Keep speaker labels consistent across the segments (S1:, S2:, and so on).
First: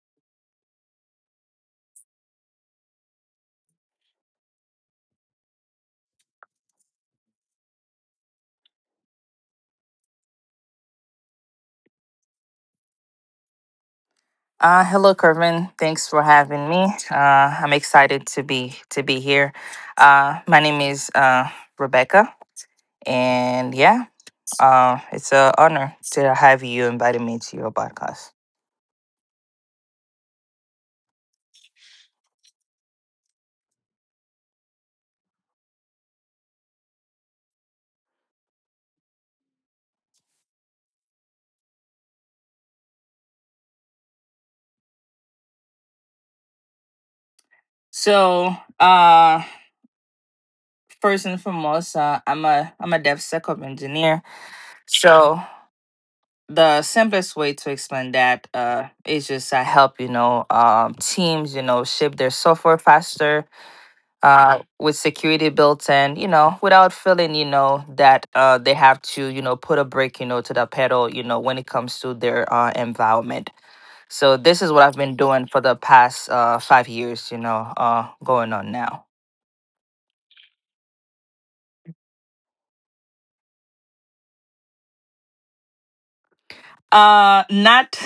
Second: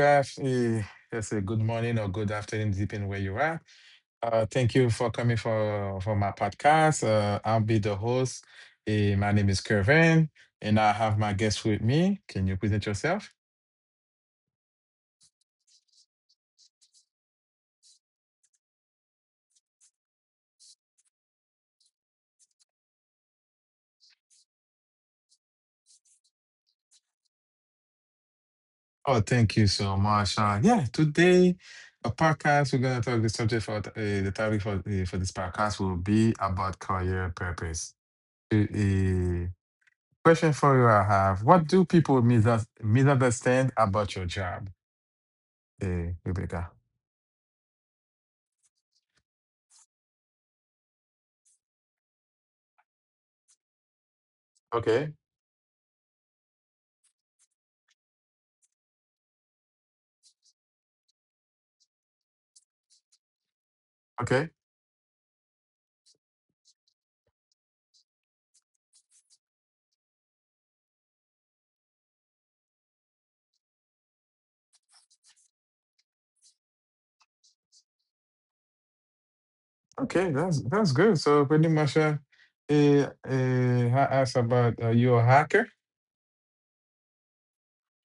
S1: afternoon. Let's say good morning or good afternoon, depending where you are. Thank you for coming for my podcast. I'll be the host. My name is Kervin, and I have my guest with me. Can you present yourself?
S2: Hello, Kervin. Thanks for having me. I'm excited to be here. My name is Rebecca, and yeah, it's an honor to have you invited me to your podcast.
S1: Oh, thank you so much. Yeah, today a podcast. We're gonna talk the subject for the topic for for this podcast will be about career purpose. A question for you I have: What do people misunderstand about your job? Rebecca.
S2: So, uh, First and foremost, I'm a DevSecOps engineer.
S1: Okay,
S2: So the simplest way to explain that is just I help teams ship their software faster
S1: okay,
S2: with security built in, without feeling, that they have to, put a brake, to the pedal, when it comes to their environment. So this is what I've been doing for the past 5 years, going on now.
S1: okay. That's good. So pretty much, I asked about you a hacker.
S2: Not.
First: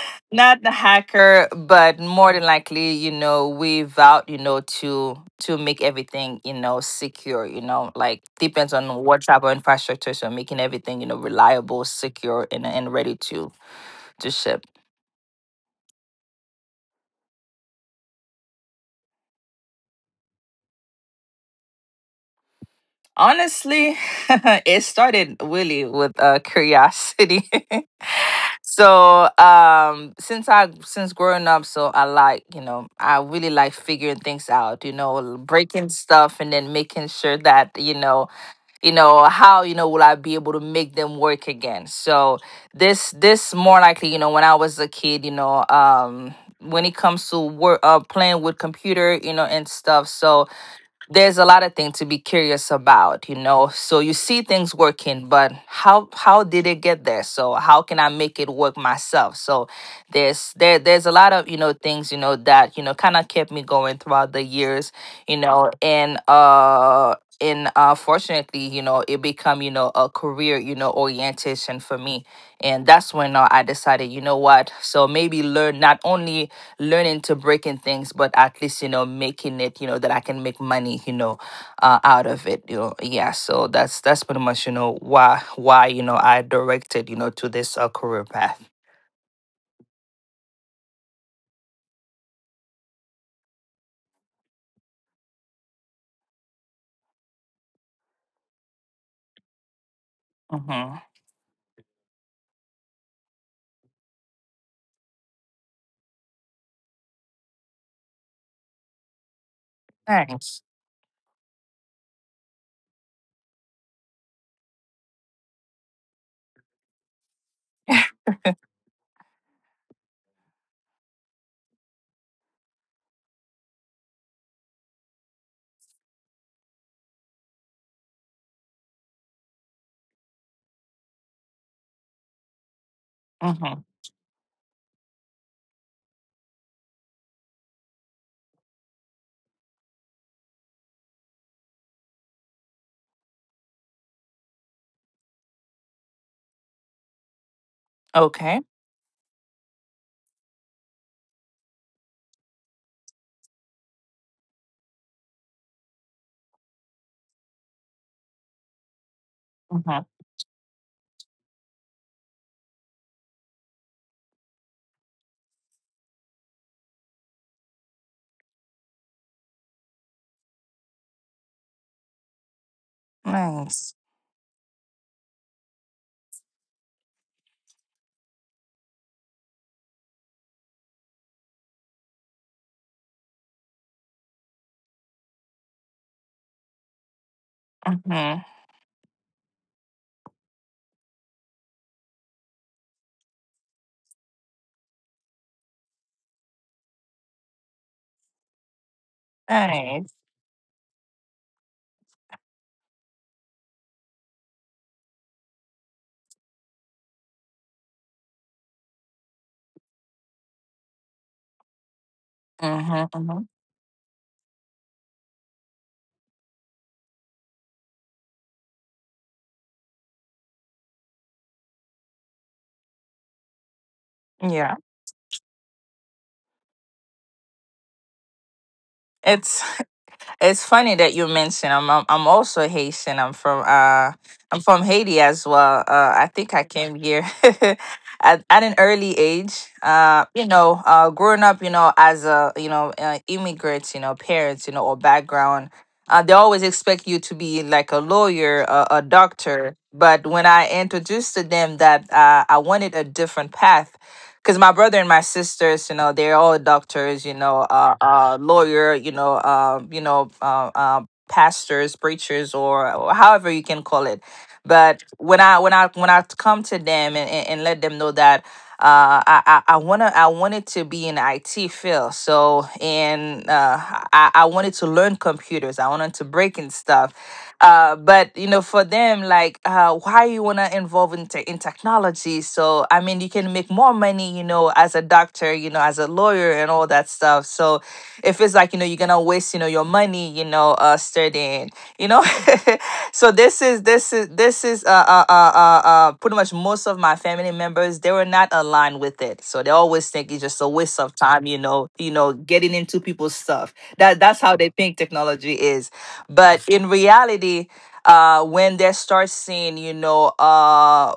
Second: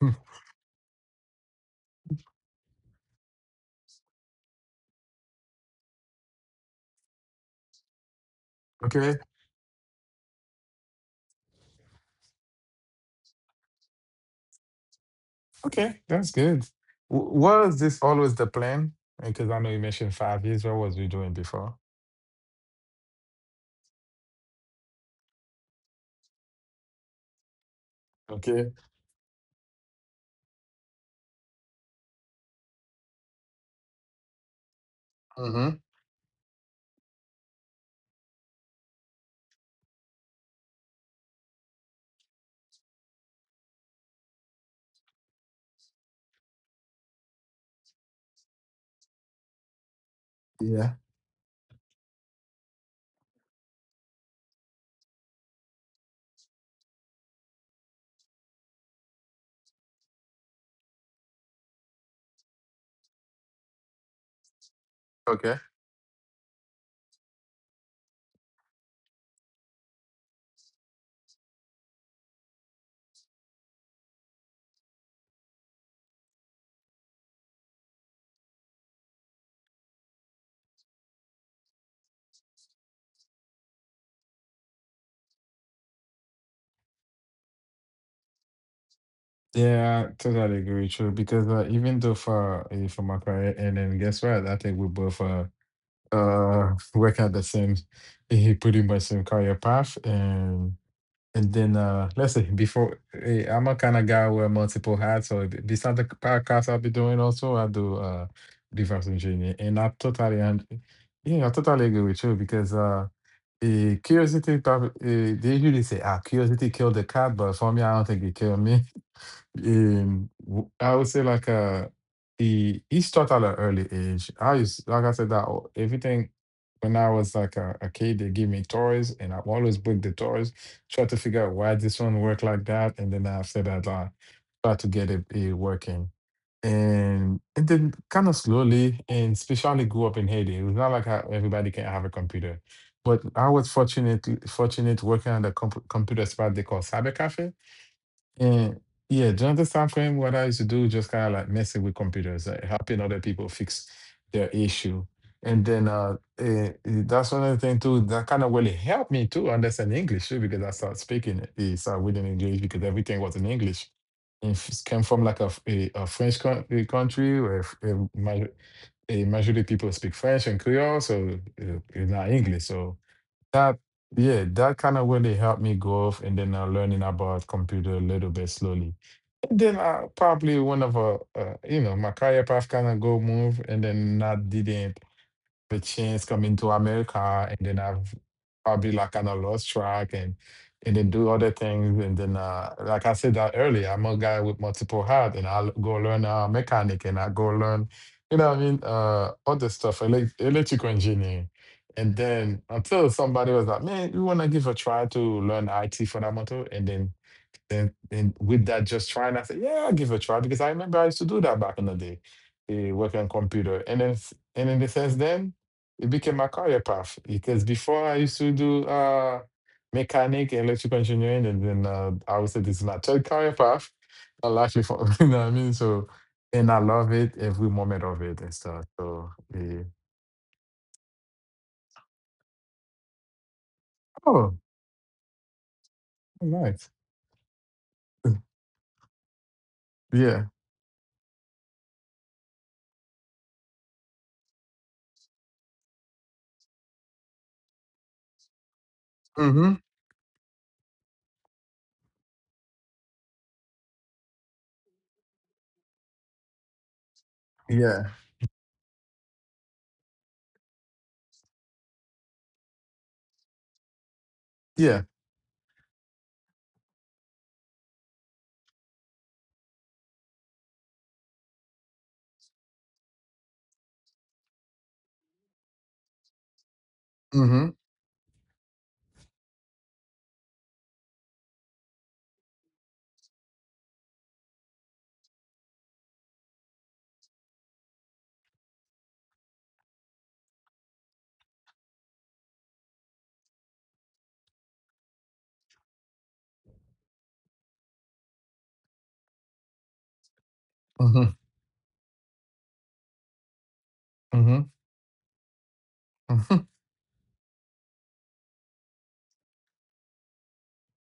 S1: Hmm.
S2: Not the hacker, but more than likely, we vowed, to make everything, secure, like depends on
S1: Okay,
S2: what type of infrastructure, so making everything, reliable, secure, and ready to ship.
S1: okay, that's good. Was this always the plan? Because I know you mentioned 5 years. What was you doing before?
S2: Honestly, it started really with curiosity.
S1: Okay.
S2: Since I since growing up, so I like I really like figuring things out. You know,
S1: Mm-hmm.
S2: breaking stuff and then making sure that how will I be able to make them work again. So this more likely, when I was a kid, when it comes to work, playing with computer, and stuff. So
S1: Yeah.
S2: there's a lot of things to be curious about, so you see things working, but how did it get there? So how can I make it work myself? So there's a lot of things you know that you know kind of kept me going throughout the years,
S1: Okay.
S2: and fortunately, it become, a career, orientation for me. And that's when I decided, you know what, so maybe learn not only learning to breaking things, but at least, making it, that I can make money, out of it. Yeah, so that's pretty much, why I directed, to this career path.
S1: Yeah, I totally agree with you. Because even though for for my career, and then guess what? I think we both uh work at the same, pretty much same career path, and.
S2: Mm-hmm.
S1: And then, let's see, before I'm a kind of guy who wear multiple hats. So besides the podcast I'll be doing also, I do reverse engineering. And I totally
S2: Nice.
S1: and yeah, I totally agree with you because curiosity probably they usually say ah curiosity killed the cat, but for me I don't think it killed me. I would say like he started at an early age. I used like I said that everything when I was like a kid, they give me toys, and I always break the toys, try to figure out why this one work like that, and then after
S2: Mm-hmm.
S1: that, I try to get it working. And then kind of slowly, and especially grew up in Haiti. It was not like how everybody can have a computer, but I was fortunate working at a computer spot they call cyber cafe
S2: Okay.
S1: and yeah, during this time frame, what I used to do just kind of like messing with computers, like helping other people fix their issue. And then that's another thing too that kind of really helped me to understand
S2: Mm-hmm.
S1: English too, because I started speaking it, started reading English because everything was in English. And came from like a French country where majority people speak French and Creole, so it's not English. So that
S2: Nice.
S1: yeah, that kind of really helped me grow off and then learning about computer a little bit slowly. And then I probably one of a you know my career path kind of go move and then I didn't the chance coming to America, and then I've
S2: Mm-hmm.
S1: probably like kind of lost track and then do other things. And then, like I said that earlier, I'm a guy with multiple hats, and I'll go learn mechanic, and I go learn, you know, what I mean, other stuff,
S2: Nice.
S1: electrical engineering. And then until somebody was like, "Man, we want to give a try to learn IT fundamental, and then and with that, just trying, I said, yeah, I'll give it a try because I remember I used to do that back in the day,
S2: Mm-hmm.
S1: working on
S2: Mm-hmm.
S1: computer. And then and in the sense then it became my career path because before I used to do mechanic and electrical engineering and then I would say this is my third career path. I
S2: Yeah,
S1: largely for you know what I mean? So and I love it every moment of it and stuff. So
S2: it's it's funny that you mentioned I'm also Haitian.
S1: oh
S2: I'm from Haiti as well. I think I
S1: nice.
S2: came here at an early age.
S1: Yeah.
S2: Growing up, as immigrants, parents, or background, they always expect you to be like a lawyer, a
S1: Mm-hmm.
S2: doctor. But when I introduced to them that I wanted a different path, because my brother and my sisters, they're all doctors,
S1: Yeah.
S2: lawyer, pastors, preachers, or however you can call it.
S1: Yeah.
S2: But when I come to them and, let them know that I wanna I wanted to be in IT field, so and I wanted to learn computers. I wanted to break and stuff.
S1: Mm-hmm.
S2: But you know, for them, like, why you want to involve in, in technology? So I mean you can make more money, you know, as a doctor, you know, as a lawyer, and all that stuff. So if it's like, you know, you're gonna waste, you know, your money, you know, studying, you know. So this is this is this is pretty much most of my family members, they were not aligned with it, so they always think it's just a waste of
S1: Mm-hmm.
S2: time, you know, you know, getting into people's stuff. That's how
S1: Mm-hmm.
S2: they think technology is. But
S1: Hmm.
S2: in reality, when they start seeing,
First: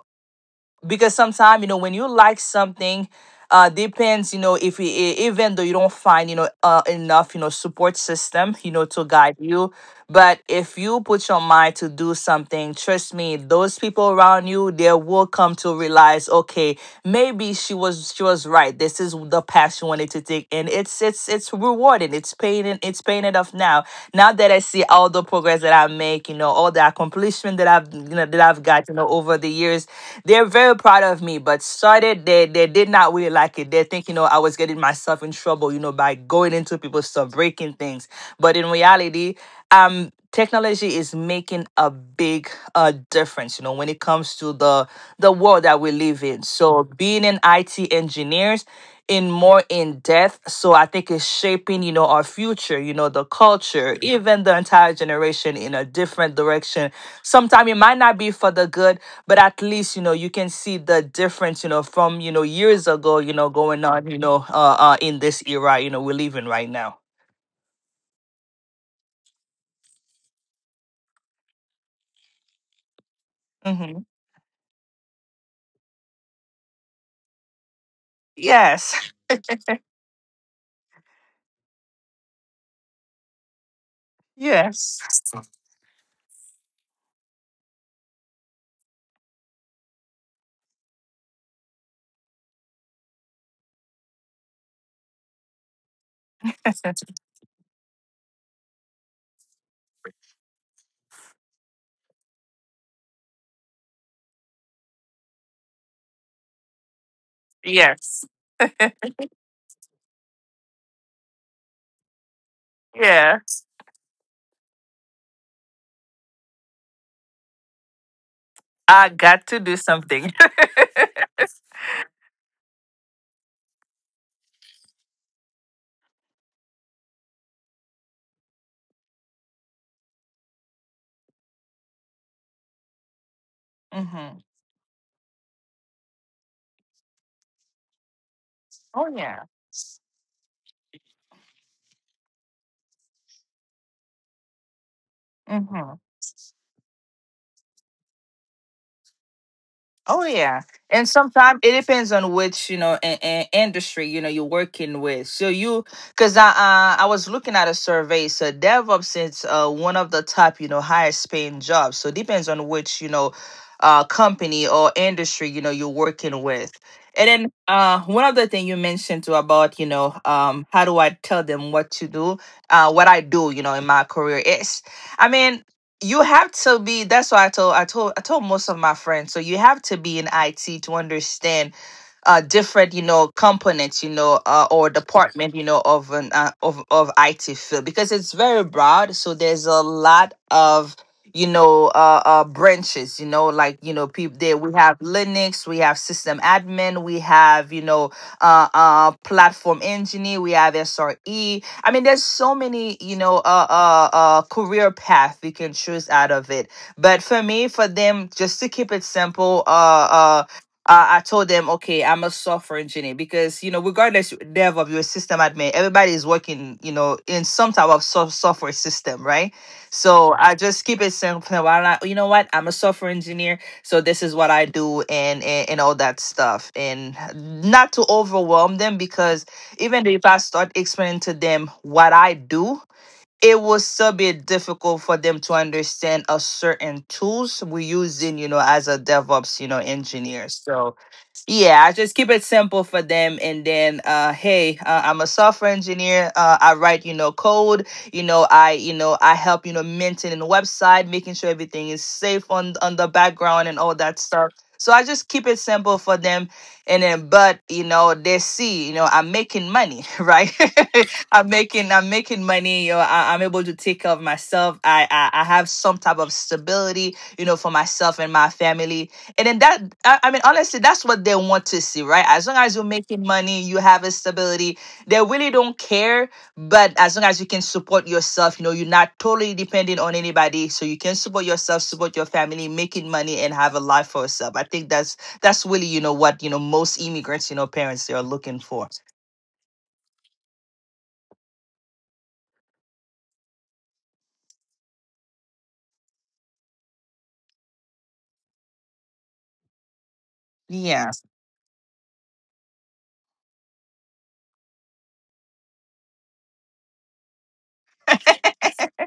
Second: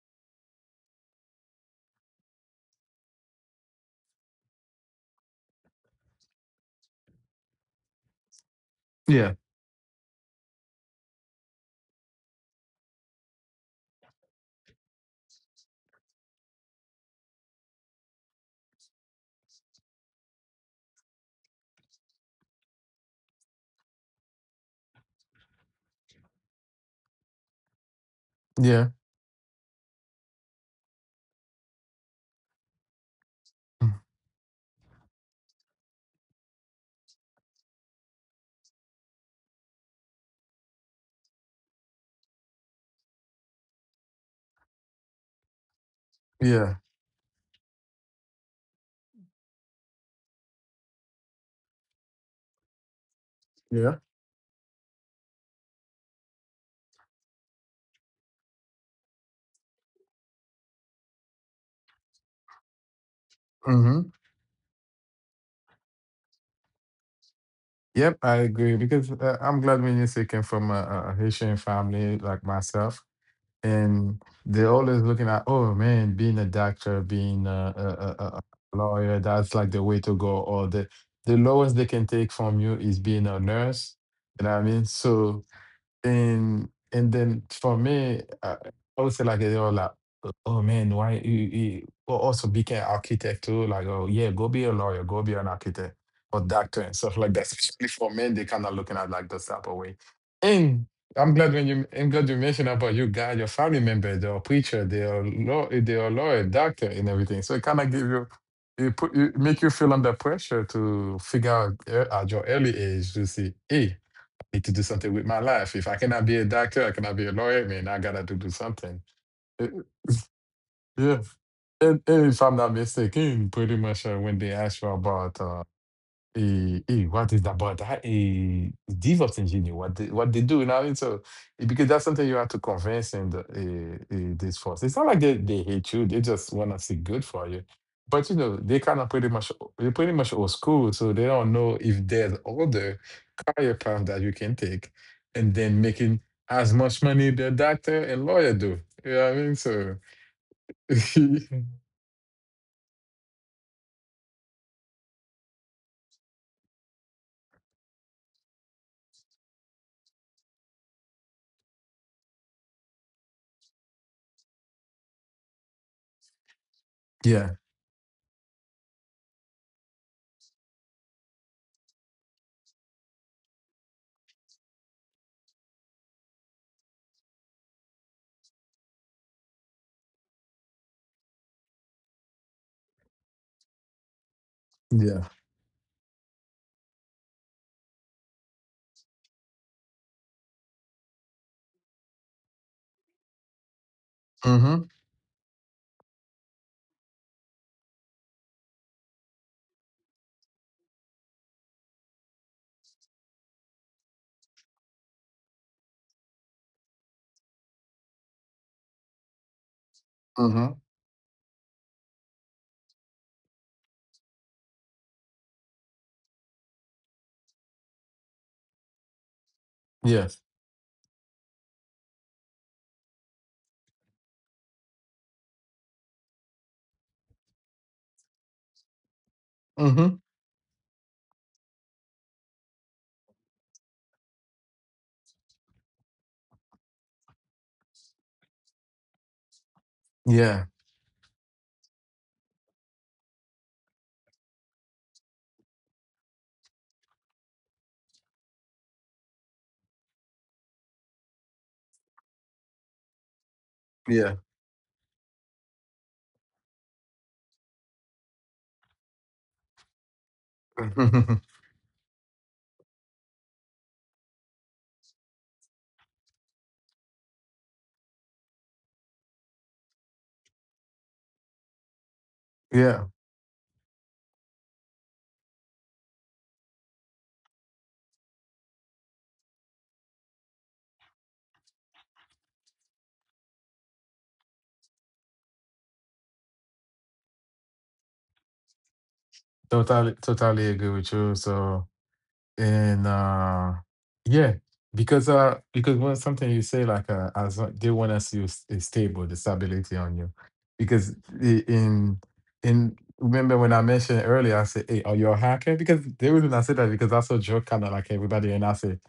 S2: because sometimes, you know, when you like something, depends, you know, if you, even though you don't find, you know, enough, you know, support system, you know, to
S1: Yeah.
S2: guide you, but if you put your mind to do something, trust me, those people around you, they will come to realize, okay, maybe she was right, this is the path she wanted to take, and it's it's rewarding, it's paying, it's paying it off now, now that I see all the progress that I make, you know, all the accomplishment that I've got,
S1: Yeah.
S2: you know, over the years, they're very proud of me. But started, they did not really like it. They think, you know, I was getting myself in trouble, you know, by going into people's stuff, breaking things. But in reality, technology is making a big difference, you know, when it comes to the world that we live in.
S1: Yeah,
S2: So being an IT engineers in more in depth. So I think it's shaping, you know, our future, you know, the
S1: yeah.
S2: culture, even the entire generation in a different direction. Sometimes it might not be for the good, but at least, you know, you can see the difference, you know, from, you know, years ago, you know, going on,
S1: Hmm.
S2: you know, in this era, you know, we're living right now.
S1: Yep, I agree because I'm glad when you say came from a Haitian family like myself,
S2: Hmm.
S1: and they're always looking at, oh man, being a doctor, being a, a, a a
S2: Yes.
S1: lawyer, that's like the way to go. Or the lowest they can take from you is being a nurse. You know what I mean?
S2: Yes.
S1: So and then for me, I would say like they were like, oh man, why you, you go also be architect too? Like, oh yeah, go be a lawyer, go be an architect or doctor and stuff like that. Especially for men, they kind of looking at like this type of way. And I'm glad you mentioned about you guys, your family member, they're a preacher, they're they're a lawyer, doctor, and everything. So it kind of give
S2: Yes.
S1: you you put you make you feel under pressure to figure out at your early age to
S2: Yeah,
S1: see, hey, need to do something with my life. If I cannot be a doctor, I cannot be a lawyer. I mean, I gotta do, do something.
S2: I got to
S1: Uh,
S2: do something.
S1: Yeah, and if I'm not mistaken, pretty much when they asked you about what is that? But that DevOps engineer, what they do now, it's a, because that's something you have to convince and
S2: Hmm.
S1: this force. It's not like they hate you; they just want to see good for you. But you know, they kind
S2: Oh
S1: of pretty
S2: yeah.
S1: much they're pretty much old school, so they don't know if there's other career path that you can take, and then
S2: Hmm.
S1: making as much money the doctor and lawyer do. You know what I mean? So
S2: Oh yeah, and sometimes it depends on which, you know, industry, you know, you're working with. So you, because I was looking at a survey, so DevOps is one of the top, you know, highest paying jobs. So depends on which, you know, company or industry, you know, you're working with. And then
S1: yeah,
S2: one other thing you mentioned too about, how do I tell them what to do, what I do, you know, in my career is, I mean, you have to be, that's why I told most of my friends, so you have to be in it to understand different, you know, components, you know, or
S1: yeah,
S2: department, you know, of an of IT field, because it's very broad. So there's a lot of, you know, branches, you know, like, you know, people there, we
S1: mm-hmm,
S2: have Linux, we have system admin, we have, you know, platform engineer, we have SRE. I mean, there's so many, you know, career path we can choose out of it. But for me, for them, just to keep it simple,
S1: mm-hmm,
S2: I told them, okay, I'm a software engineer, because, you know, regardless dev of your system admin, everybody is working, you know, in some type of software system, right? So
S1: yes,
S2: right. I just keep it simple. While I, you know what, I'm a software engineer, so this is what I do, and and all that stuff, and not to overwhelm them, because even
S1: mm-hmm,
S2: if I start explaining to them what I do, it will still be difficult for them to understand a certain tools we using, you know, as a DevOps, you know, engineer.
S1: yeah.
S2: So yeah, I just keep it simple for them. And then, hey, I'm a software engineer. I write, you know, code. You know, I help, you know, maintaining the website, making sure everything is safe on the background and all that
S1: Yeah.
S2: stuff. So I just keep it simple for them. And then, but, you know, they see, you know, I'm making money, right? I'm making money. You know, I'm able to take care of myself. I have some type of stability, you know, for myself and my family, and then that, I mean, honestly, that's what they want to see, right? As long as you're
S1: yeah,
S2: making money, you have a stability, they really don't care. But as long as you can support yourself, you know, you're not totally dependent on anybody. So you can support yourself, support your family, making money, and have a life for yourself. I think that's really, you know, what, you know, most immigrants, you know, parents, they are looking for.
S1: totally agree with you. So, and yeah, because when something you say like as long- they want to see you is stable, the stability on you,
S2: Yeah.
S1: because i- in in remember when I mentioned earlier, I said, "Hey, are you a hacker?" Because the reason I said that because I saw joke kind of like everybody, and I said.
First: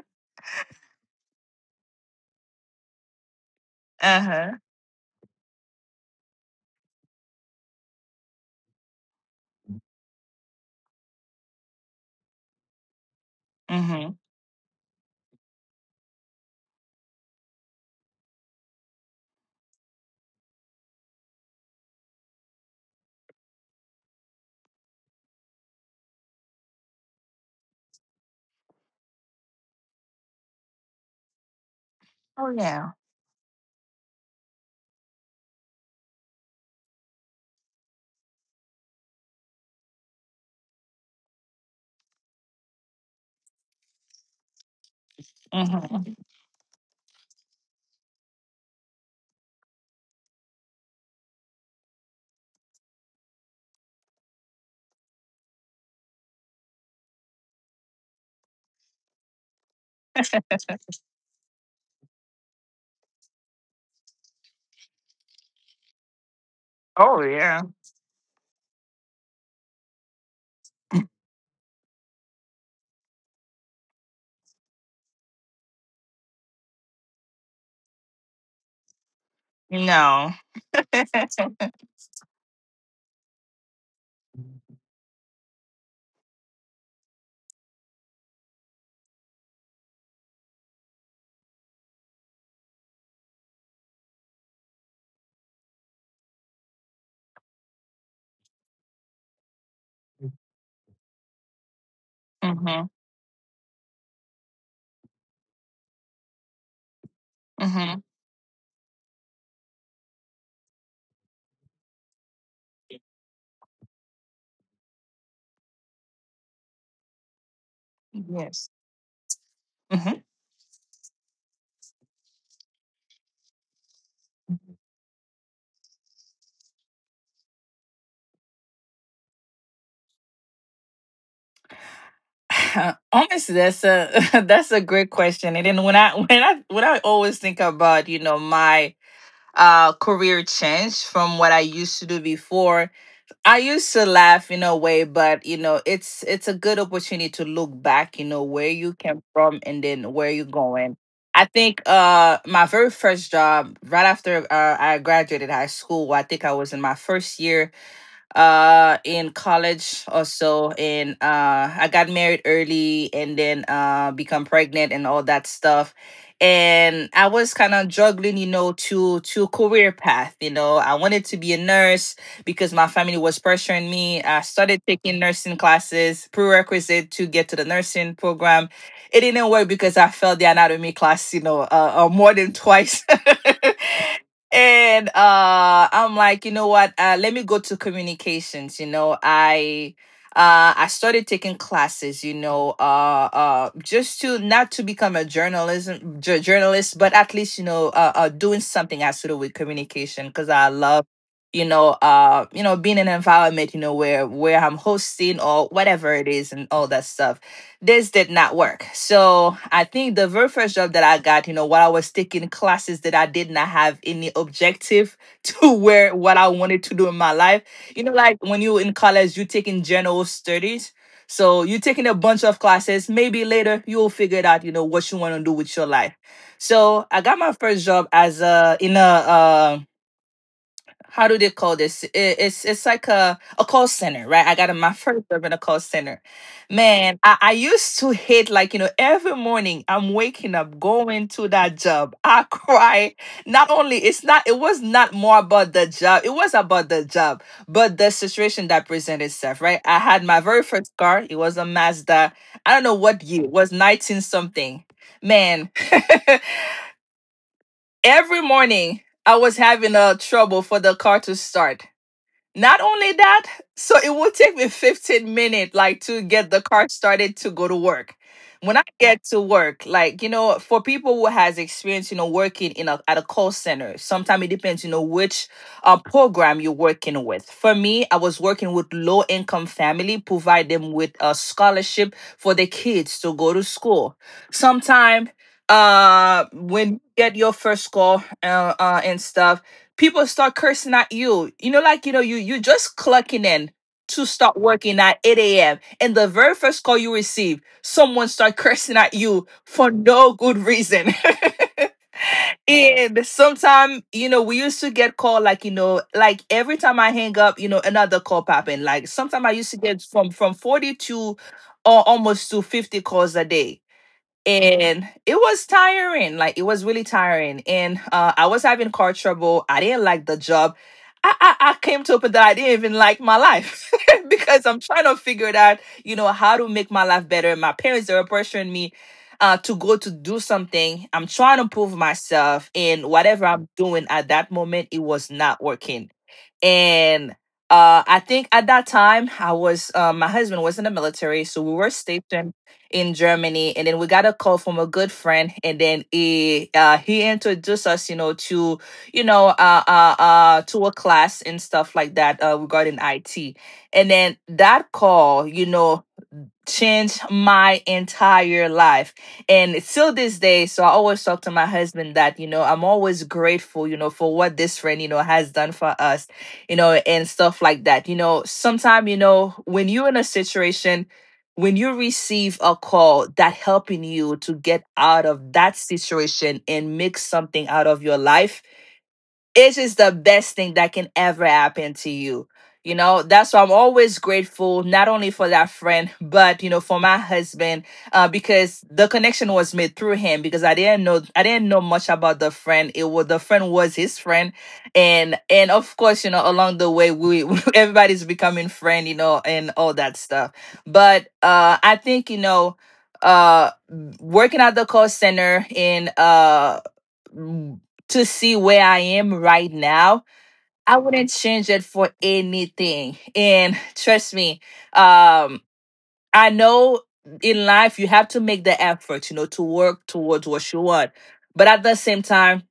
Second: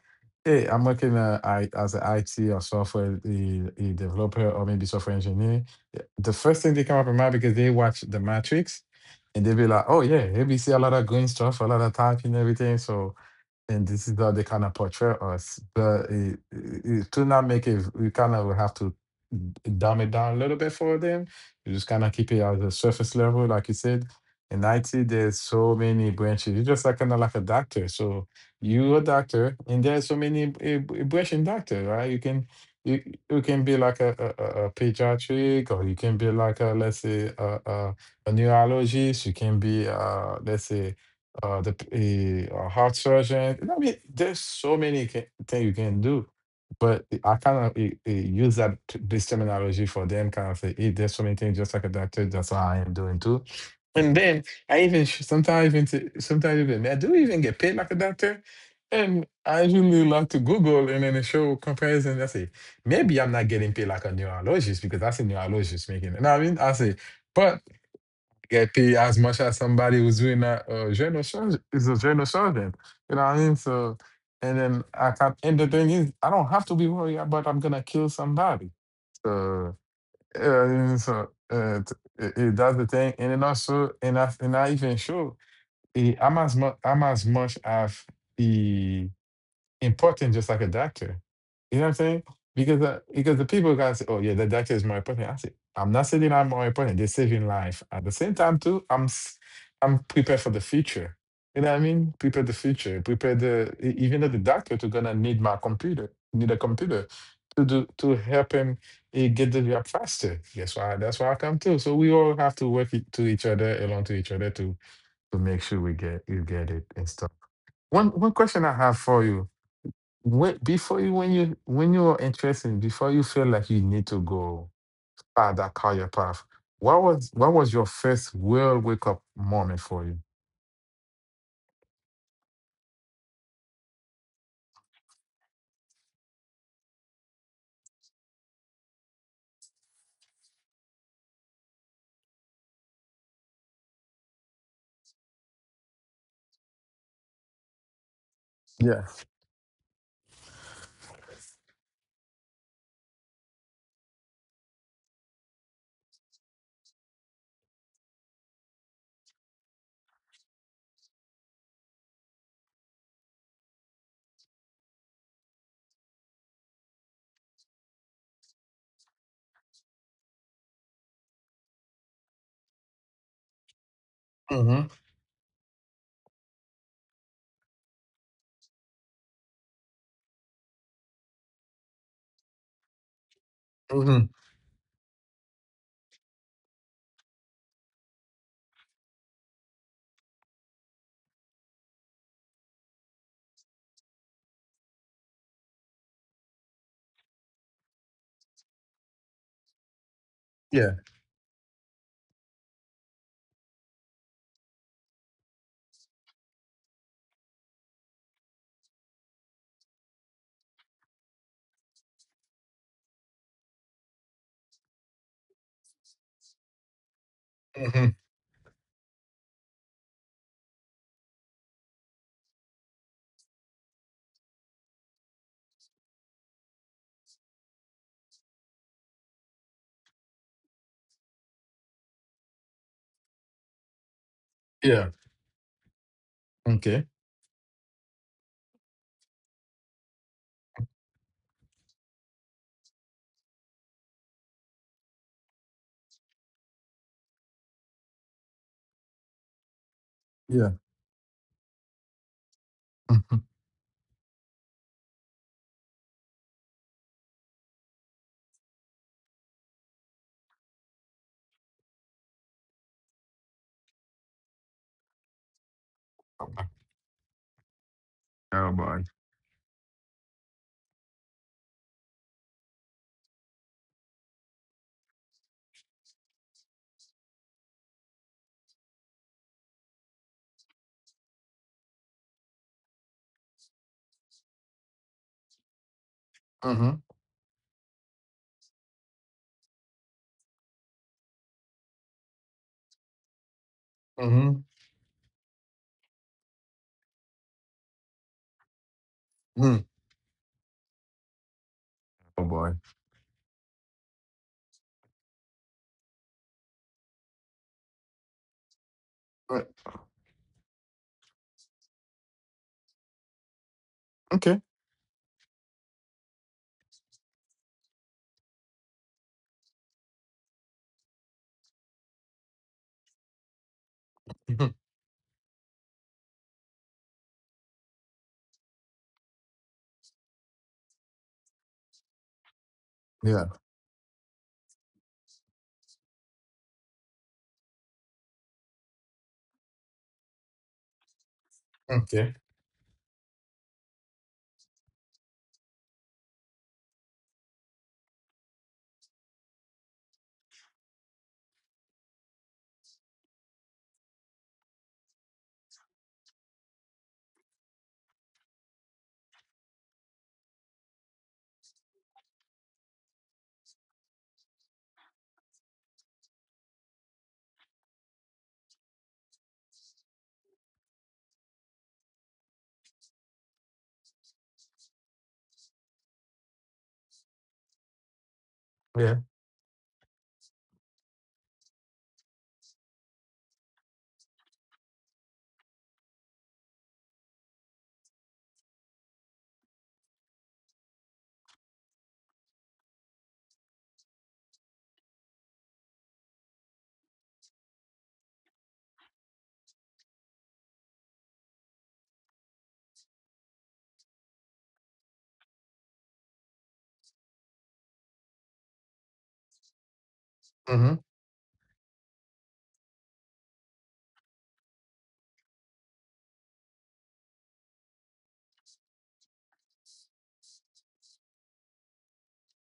S1: Hey, I'm working I, as an IT or software a developer
S2: Uh-huh.
S1: or maybe software engineer. Yeah, the first thing they come up in mind because they watch The Matrix and they be like, oh, yeah, they be see a lot of green stuff, a lot of typing and everything. So and this
S2: Mm-hmm.
S1: is how they kind of portray us. But to not make it, we kind of have to dumb it down a little bit for them. You just kind of keep it at the surface level, like you said. In IT, there's so many branches. You're just like kind of like a doctor. So you're a doctor, and there's so many branching doctor, right? You can
S2: Oh, yeah.
S1: you you can be like a pediatric, or you can be like a let's say a neurologist. You can be let's say a heart surgeon. I mean, there's so many things you can
S2: Mm-hmm.
S1: do, but I kind of use this terminology for them. Kind of say, hey, there's so many things just like a doctor. That's how I am doing too. And then I even sometimes even I do even get paid like a doctor. And I usually like to Google and then it show comparison. I say, maybe I'm not getting paid like a neurologist because that's a neurologist making it. You know what I mean? I say,
S2: Oh, yeah.
S1: but get paid as much as somebody who's doing a journal sergeant is a journal sergeant. You know what I mean? So and then I can and the thing is I don't have to be worried about I'm gonna kill somebody. So
S2: No.
S1: uh, so uh, t- that's the thing. And then also and I even show. I'm as much as the important just like a doctor. You know what I'm saying? Because the people gotta say, oh yeah, the doctor is more important. I say, I'm not saying I'm more important. They're saving life. At the same time too, I'm prepared for the future. You know what I mean? Prepare the
S2: Mm-hmm.
S1: future. Prepare even though the doctor to gonna need my computer, need a computer to do
S2: Mm-hmm.
S1: to help him get the job faster. That's why I come too. So we all have to work to each other, along to each other to make sure we get you get it and stuff. One question
S2: Yes.
S1: I have for you
S2: Mm-hmm.
S1: when before you when you are interested before you feel like you need to go ah that call your path what was your first real wake up moment for you.
S2: Honestly, that's a that's a great question. And then when I when I always think about, you know, my career change from what I used to do before, I used to laugh in a way, but you know it's a good opportunity to look back, you know, where you
S1: Yeah.
S2: came from and then where you're going. I think my very first job right after I graduated high school. I think I was in my first year in college also, and I got married early and then become pregnant and all that stuff, and I was kind of juggling, you know, to career path. You know, I wanted to be a nurse because my family was pressuring me. I started
S1: Mm-hmm.
S2: taking nursing classes, prerequisite to get to the nursing program. It didn't work because I failed the anatomy class, you know, more than twice.
S1: Mm-hmm.
S2: And I'm like, you know what, let me go to communications. I started taking classes, you know, just to not to become a journalist, but at least, you know, doing something associated with communication because I
S1: Yeah.
S2: love, you know, being in an environment, you know, where I'm hosting or whatever it is and all that stuff. This did not work. So I think the very first job that I got, you know, while I was taking classes, that I did not have any objective to where what I wanted to do in my life. You
S1: Mm-hmm.
S2: know, like when you in college, you taking general studies. So you're taking a bunch of classes. Maybe later you'll figure it out, you know, what you want to do with your life. So I got my first job as a in a how do they call this? It's like a call center, right? I got in my
S1: Yeah.
S2: first job in a call center.
S1: Okay.
S2: Man, I used to hate, like, you know, every morning I'm waking up, going to that job. I cry. Not only it's not it was not more about the job, it was about the job, but the situation that presented itself, right? I had
S1: Yeah.
S2: my very first car, it was a Mazda. I don't know
S1: Mhm.
S2: what year, it was 19 something. Man, every morning I was having a trouble for the car to start. Not only that, so it will take me 15 minutes like to get the car started to go to work.
S1: Oh
S2: When I
S1: boy.
S2: get to work, like, you know, for people who has experience, you know, working in a at a call center, sometimes it depends, you know, which program you're working with. For me, I was working with low income family, provide them with a scholarship for their kids to go to school. Sometimes when
S1: Mm-hmm.
S2: you get your first call, and stuff, people start cursing at you. You know, like, you know, you just clocking in to start
S1: Mm-hmm.
S2: working at 8 a.m., and the very first call you receive, someone start cursing at you
S1: Mm.
S2: for no good reason.
S1: Oh boy.
S2: And sometimes, you know, we used to get call, like, you know, like every time I hang up, you know, another call popping. Like sometimes I
S1: Uh,
S2: used to get from 40 to almost to 50 calls a day,
S1: okay.
S2: and it was tiring, like it was really tiring. And I was having car trouble, I didn't like the job, I came to open that I didn't even like my life because
S1: Mhm.
S2: I'm trying to figure it out, you know, how to make my life better. My parents, they were pressuring me, to go to do something. I'm trying to prove myself, and whatever
S1: Yeah.
S2: I'm doing at that moment, it was not working. And I think at that time I was my husband was in the military, so we were
S1: Okay.
S2: stationed in Germany, and then we got a call from a good friend, and then he introduced us, you know, to to a class and stuff like that, regarding IT. And then that call, you know, changed my entire life. And till this day, so I always talk to my husband that, you know, I'm always grateful, you know, for what this friend, you know, has done for us, you know, and stuff like that. You know, sometimes, you know, when you're in a situation, when you receive a call that helping you to get out of that situation and make something out of your life,
S1: Yeah.
S2: it is the best thing that can ever happen to you. You know, that's why I'm always grateful, not only for that friend, but, you know, for my husband, because the connection was made through him. Because I didn't know much about the friend. It was the friend was his friend, and of course, you know, along the way, we everybody's becoming friend, you know, and all that stuff. But I think, you know, uh, working at the call center and mm, to see where I am right now,
S1: Mm-hmm.
S2: I wouldn't change it for anything. And trust me, um, I know in life you have to make the effort, you know, to work towards what you want. But at the same time,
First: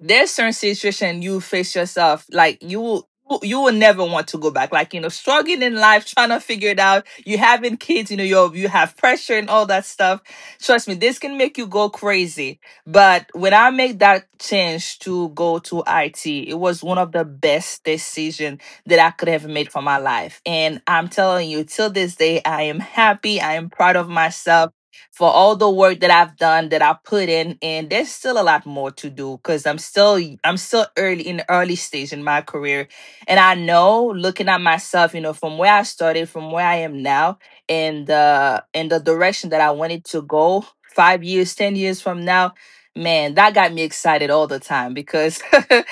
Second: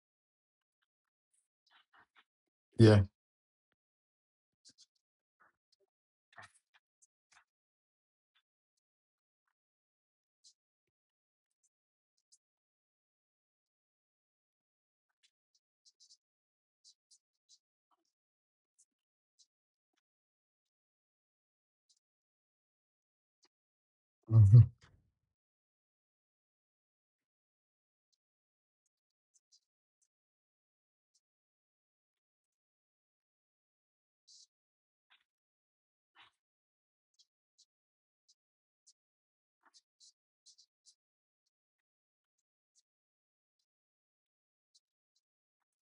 S2: there's certain situation you face yourself like you
S1: Yeah.
S2: will never want to go back, like, you know, struggling in life, trying to figure it out, you having kids, you know, you have pressure and all that stuff. Trust me, this can make you go crazy. But when I made that change to go to IT, it was one of the best decision that I could have made for my life. And I'm telling you, till this day, I am happy, I am proud of
S1: Mm-hmm.
S2: myself for all the work that I've done, that I put in. And there's still a lot more to do, cuz I'm still early in the early stage in my career. And I know, looking at myself, you know, from where I started, from where I am now, and the direction that I wanted to go 5 years, 10 years from now, man, that got me excited all the time, because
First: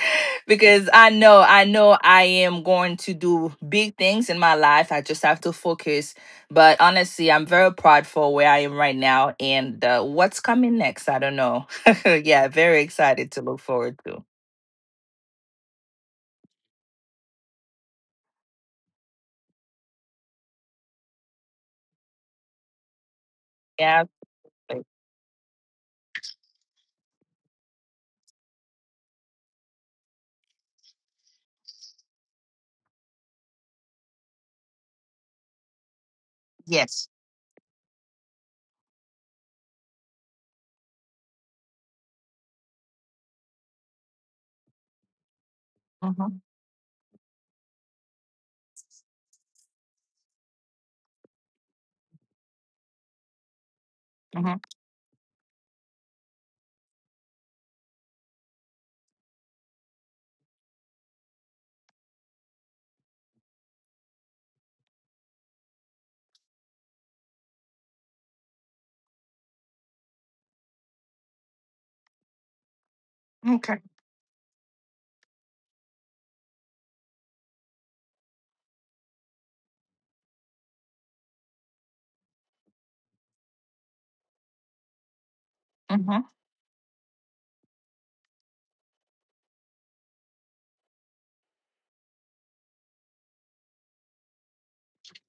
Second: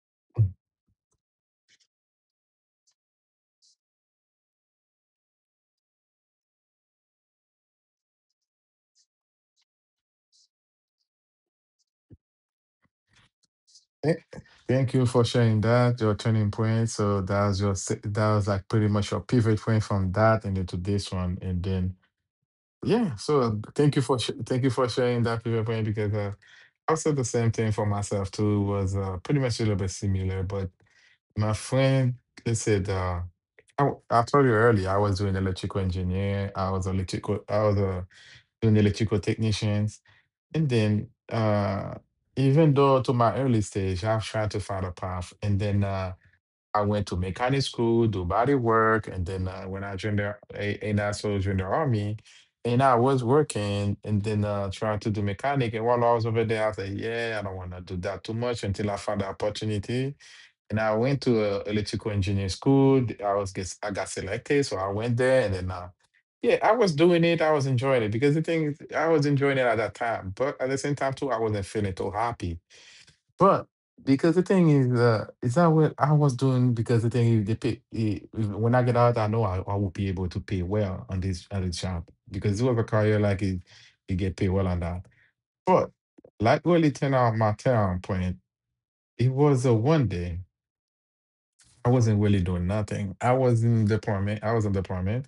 S2: because I know, I am going to do big things in my life, I just have to focus. But honestly, I'm very proud for where I am right now, and what's coming next. I don't know. Yeah, very excited to look forward
S1: Th-
S2: to.
S1: Thank you for sharing that, your turning point. So that was that was like pretty much your pivot point from that and into this one, and then yeah. So thank you
S2: Yeah.
S1: for sh- thank you
S2: Thank-
S1: for sharing that pivot point, because I said the same thing for myself too. Was pretty much a little bit similar, but my friend, they said I told you earlier I was doing electrical engineer. I was
S2: Yes.
S1: electrical. I was doing electrical technician. And then, even though to my early stage, I've tried to find a path. And then
S2: Mm-hmm.
S1: I went to mechanic school, do body work. And then when I joined and I so joined the army, and I was working and then
S2: Hmm.
S1: trying to do mechanic. And while I was over there, I said, yeah, I don't want to do that too much until I found the opportunity, and I went to a electrical engineering school. Th- I was get I got selected, so I went there, and then yeah, I was doing it. I was enjoying it because the thing is, I was enjoying it at that time. But at the same time too, I wasn't feeling too happy. But
S2: Okay.
S1: because the thing is that what I was doing? Because the thing is, they pay, eh, when I get out, I know I will be able to pay well on this job, because whoever career like it, you get paid well on that. But
S2: Hmm.
S1: like really turn out my turn point, it was a one day. I wasn't really doing nothing. I was in deployment. I was in deployment.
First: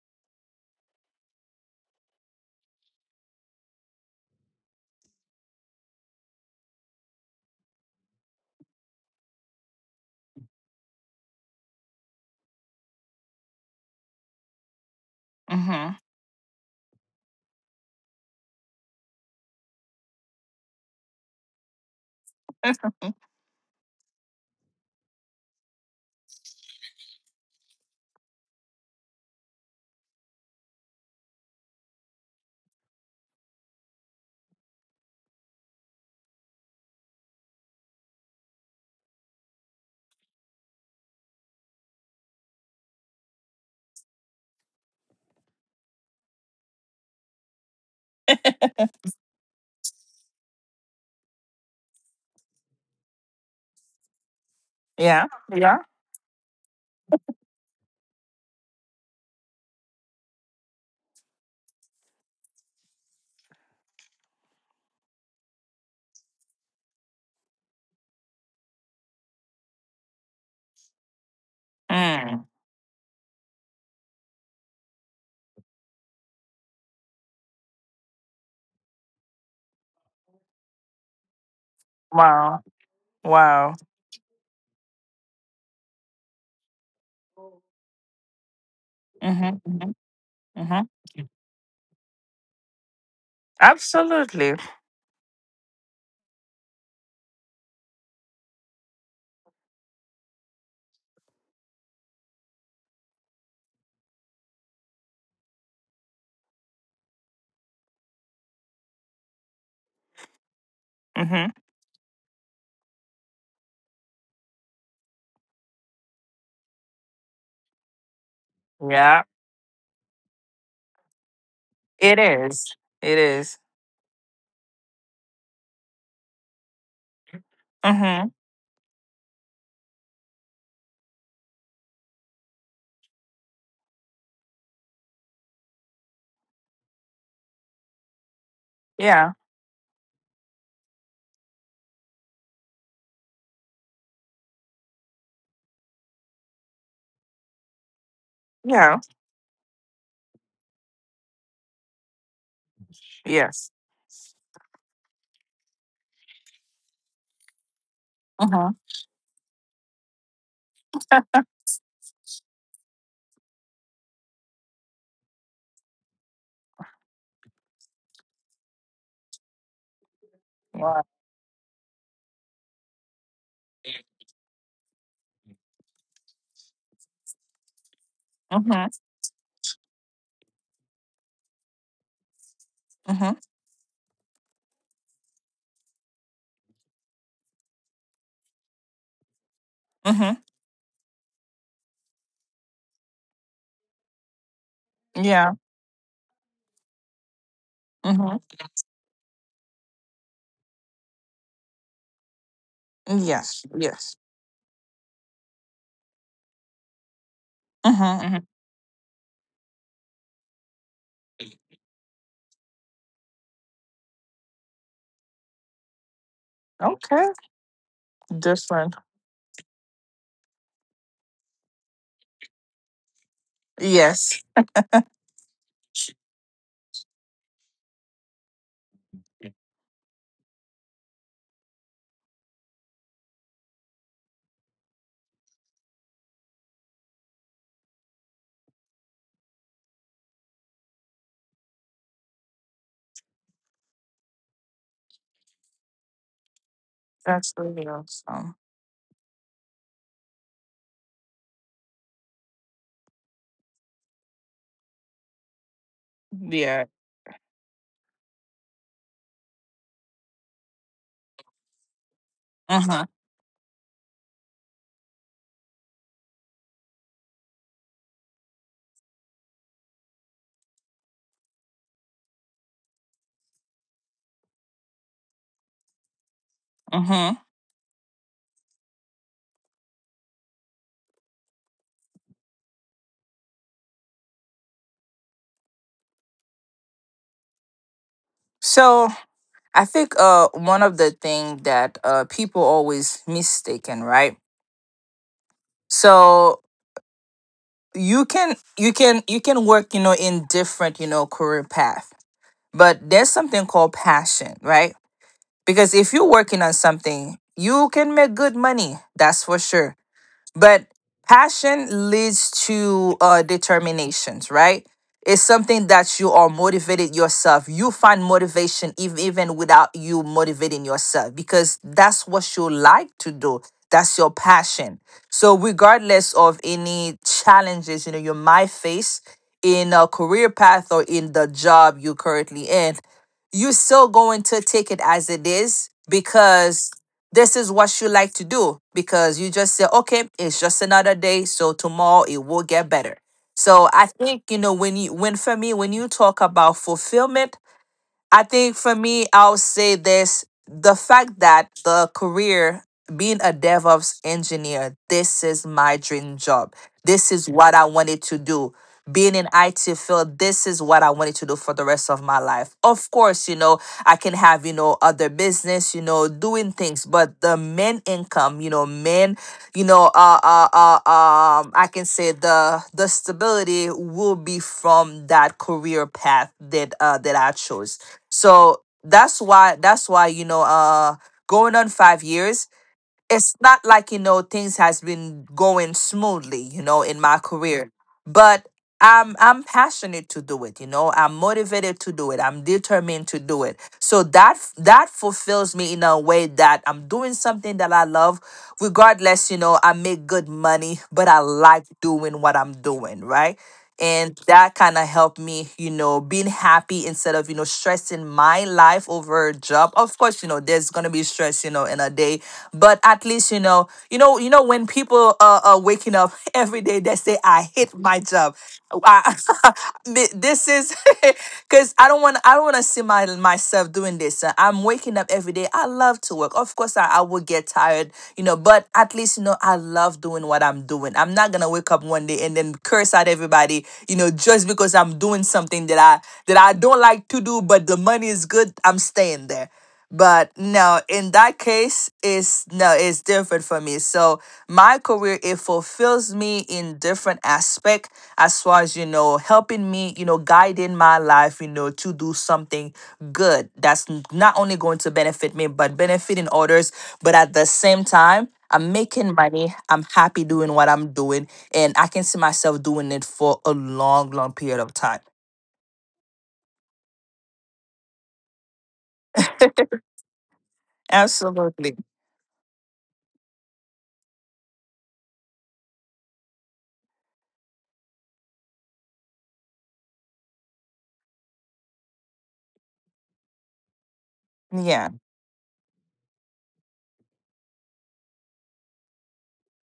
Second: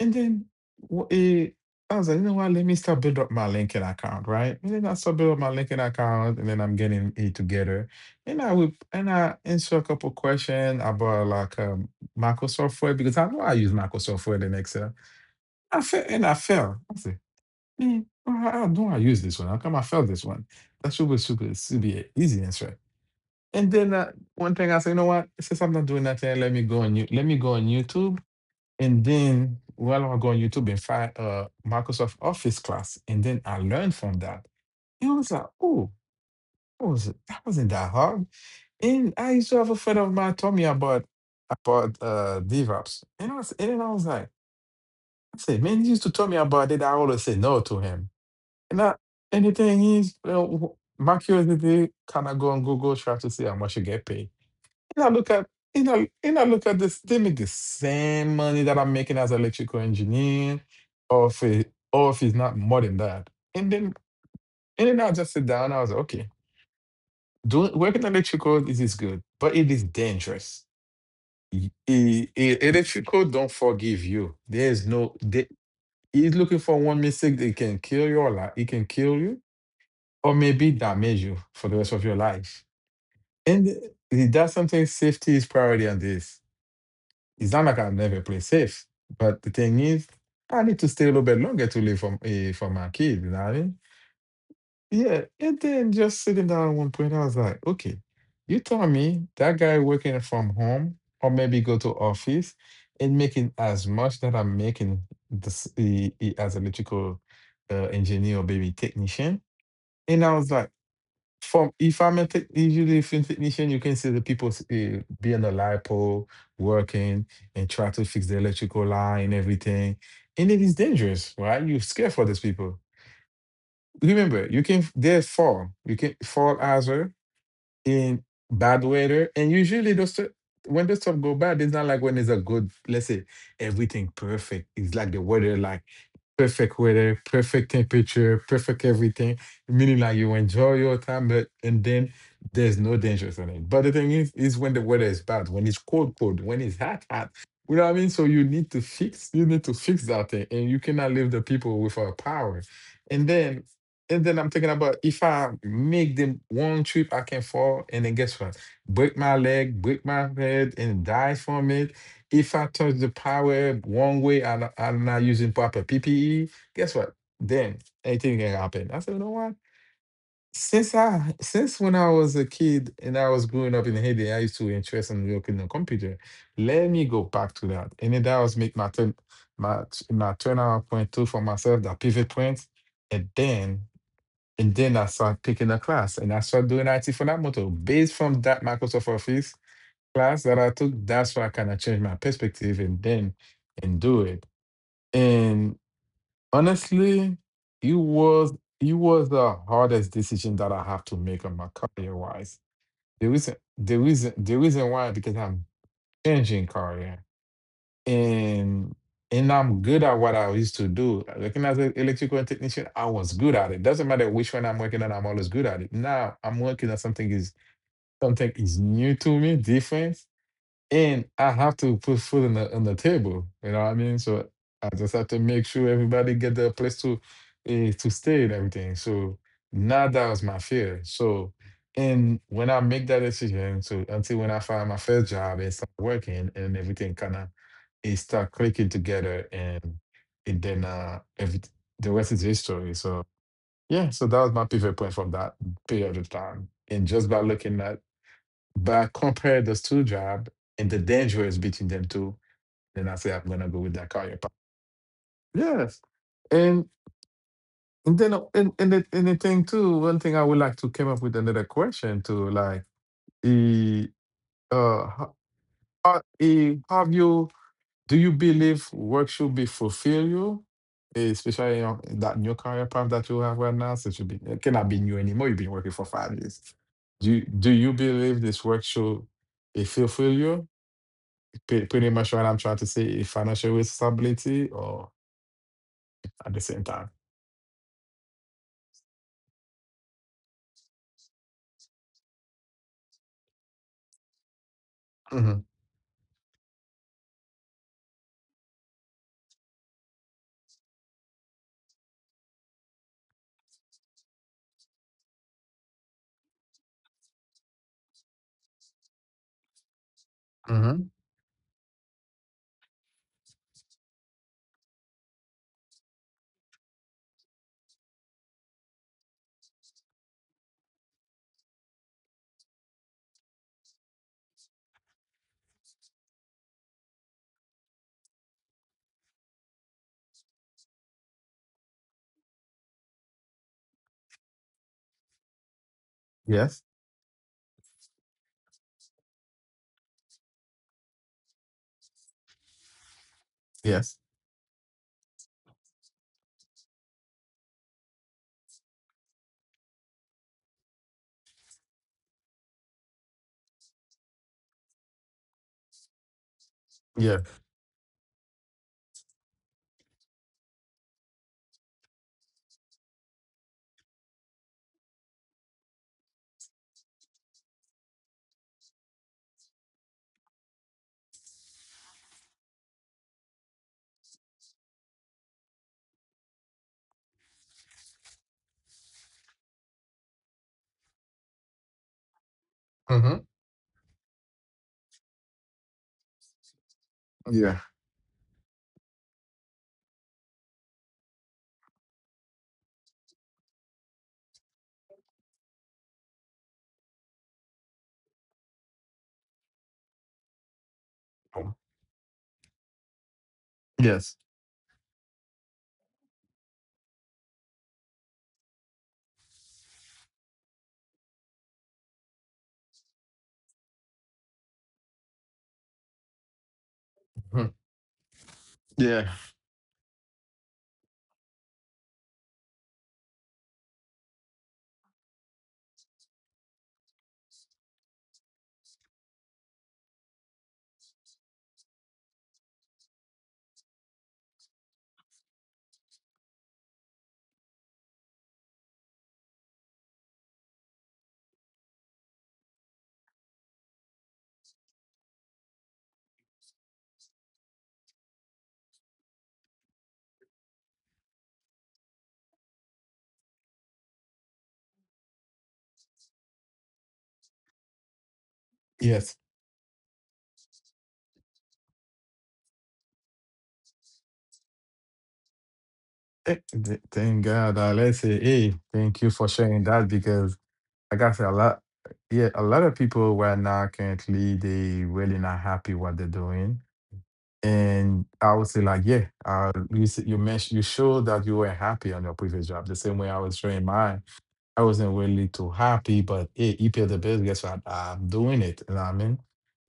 S1: And then wh- eh, I was like, you know what? Let me start build up my LinkedIn account, right? And then I start build up my LinkedIn account, and then I'm getting it together. And I answer a couple questions about Microsoft Word, because I know I use Microsoft Word in Excel. I
S2: Hmm.
S1: fell and I fell. I said, man, how do I use this one? How come I failed this one? That should be an easy answer. And then one thing I say, you know what? Since I'm not doing nothing, Let me go on YouTube, and then while I go on YouTube and find Microsoft Office class, and then I learned from that. And I was like, oh, that wasn't that hard. And I used to have a friend of mine told me about DevOps, and I was and then I was like. I said, man, he used to tell me about it. I always say no to him, and I anything is, you know, my curiosity kind of go on Google try to see how much you get paid. And I
S2: Yeah.
S1: look at
S2: Yeah.
S1: and and I look at this, they make the same money that I'm making as an electrical engineer, or if it, or if it's not more than that. And then and then I just sit down. I was like, okay, doing working electrical this is good, but it is dangerous.
S2: Mm.
S1: Electrical don't forgive you. There's no they, He's looking for one mistake. They can kill your life. It can kill you, or maybe damage you for the rest of your
S2: Wow.
S1: life. And
S2: Wow.
S1: that's something. Safety is priority on this. It's not like I've never played safe, but the
S2: Hmm.
S1: thing
S2: Hmm.
S1: is, I need
S2: Hmm.
S1: to stay a little bit longer to live for for my kid. You know what I mean?
S2: Absolutely.
S1: Yeah. And then just sitting down at one point, I was like, okay, you tell me that guy working from home or maybe go to office and making as much that I'm making this as electrical engineer or maybe technician. And I was like,
S2: Hmm.
S1: from if I'm a tech, usually a film technician, you can see the people be on the lipo working and try to fix the electrical
S2: Yeah.
S1: line and everything, and it is dangerous, right? You're scared
S2: It
S1: for these
S2: is.
S1: people.
S2: It is.
S1: Remember, you can they fall, you can fall as well in
S2: Mm-hmm.
S1: bad weather, and usually when the stuff go bad, it's not like when it's a good, let's say everything perfect. It's like the weather, like perfect weather, perfect temperature, perfect
S2: Yeah.
S1: everything, meaning like you enjoy your time, but and then there's no dangers on it. But the thing is when the weather is bad, when it's cold, cold, when it's hot, hot. You know what I mean? So you need to
S2: Yeah.
S1: fix, you need to fix that thing, and you cannot leave the people without power. And then,
S2: Yes.
S1: and then I'm thinking about, if I make them one trip, I can fall, and then guess what?
S2: Hmm.
S1: Break my leg, break my head, and die from it if I touch the power one way and I'm not using proper PPE, guess what? Then anything can happen. I said, you know what?
S2: Wow.
S1: Since when I was a kid and I was growing up in Haiti, I used to interest in working on computer. Let me go back to that. And then that was
S2: Hmm.
S1: make my my turnout point too for myself, that pivot point. And
S2: Hmm.
S1: then and then I started picking a class, and I started doing IT for that motor based from that Microsoft Office
S2: Hmm.
S1: class that I took. That's why I kind of changed my perspective, and then and do it.
S2: Yeah.
S1: And honestly, it
S2: Hmm.
S1: was it was the hardest decision that I have to make on my career wise. The reason
S2: Yes.
S1: the
S2: Yes.
S1: reason the reason why, because I'm changing career,
S2: Mm-hmm, hmm.
S1: and and I'm good at what I used to do. Working as an electrical technician, I was good at it. Doesn't matter which one I'm working on, I'm always good at it. Now I'm working on
S2: Okay.
S1: something is
S2: Different.
S1: new to me, different, and I have to put food on the table. You know what I mean?
S2: Yes.
S1: So I just have to make sure everybody get their place to stay and everything. So now that was my fear. So, and when I make that decision, so until when I find my first job and start working, and everything kind of it start clicking together, and it then every the rest is history. So yeah, so that was my pivot point from that period of time. And just by
S2: That's really
S1: looking at,
S2: awesome.
S1: but compare those two jobs and the danger is between them two, then I say I'm gonna go with that career path. Yes.
S2: Yeah.
S1: And and then and the thing too, one thing I would like to come up with another question too, like
S2: Mm-hmm.
S1: eh, uh ho- have you do you believe work should be fulfill you? Especially in in that new career path that you have right now, since you be it cannot be new anymore. You've been working for 5 years.
S2: Mm-hmm.
S1: Do you believe this work should it fulfill you? Pretty much what I'm trying to say is financial stability or at the same time.
S2: So I think one of the thing that people always mistaken, right?
S1: Hmm.
S2: So you can you can work, you know, in different, you know, career path. But there's something called passion, right? Because if you're working on something, you can make good money, that's for sure. But
S1: Hmm.
S2: passion leads to determinations, right? It's something that you are motivated yourself. You find motivation even without you motivating yourself, because that's what you like to do. That's your passion. So regardless of any challenges, you know, you might face in a career path or in the job you're currently in, you're still going to take it as it is,
S1: Yes.
S2: because this is what you like to do, because you just say, okay, it's just another day, so tomorrow it will get better. So I
S1: Yes.
S2: think, you know, when you when for me when you talk about fulfillment, I think for me, I'll say this, the fact that the career, being a DevOps engineer, this is my dream job. This
S1: Yeah.
S2: is what I wanted to do. Being in IT field, this is what I wanted to do for the rest of my life. Of course, you know, I can have, you know, other business, you know, doing things, but the main income, you know, main, you know, I can say the stability will be from that career path that that I chose. So that's why, you know, going on 5 years,
S1: Hmm.
S2: it's not like, you know, things has been going smoothly, you know, in my
S1: Yeah.
S2: career. But I'm passionate to do it, you know, I'm motivated to do it, I'm determined to do it. So that that fulfills me in a way that I'm doing something that I love, regardless, you know, I make good money, but I
S1: Um,
S2: like doing what I'm doing, right? And
S1: Yes.
S2: that kind of helped me, you know, being happy, instead of, you know, stressing my life over a job. Of course, you know, there's gonna be stress, you know, in a day, but at least, you know, when people are, waking up every day, they say I
S1: Mhm.
S2: hate my job, I,
S1: Yeah.
S2: this is because I don't want, to see my myself doing this. I'm waking up every day. I love to work. Of course, I will get tired, but at least, I love doing what I'm doing. I'm not going to wake up one day and then curse at everybody, just because I'm doing something that I don't like to do, but the money is good. I'm staying there, but no, in that case it's no, it's different for me, so my career, it fulfills me in different aspect, as far as helping me, guiding my life, to do something good that's not only going to benefit me but benefiting others. But at the same time, I'm making
S1: Yes.
S2: money. I'm happy doing what I'm doing. And I can see myself doing it for a long, long period of time.
S1: Thank God. Let's say, hey, thank you for sharing that, because like I said,
S2: Absolutely.
S1: yeah, a lot of people right now currently they really not happy what they're doing. And I would say like, yeah, you mentioned you showed that you were happy on your previous job the same way I was showing mine. I
S2: Yeah.
S1: wasn't really too happy, but hey, you pay the bills. Guess what? I'm doing it. You know what I mean?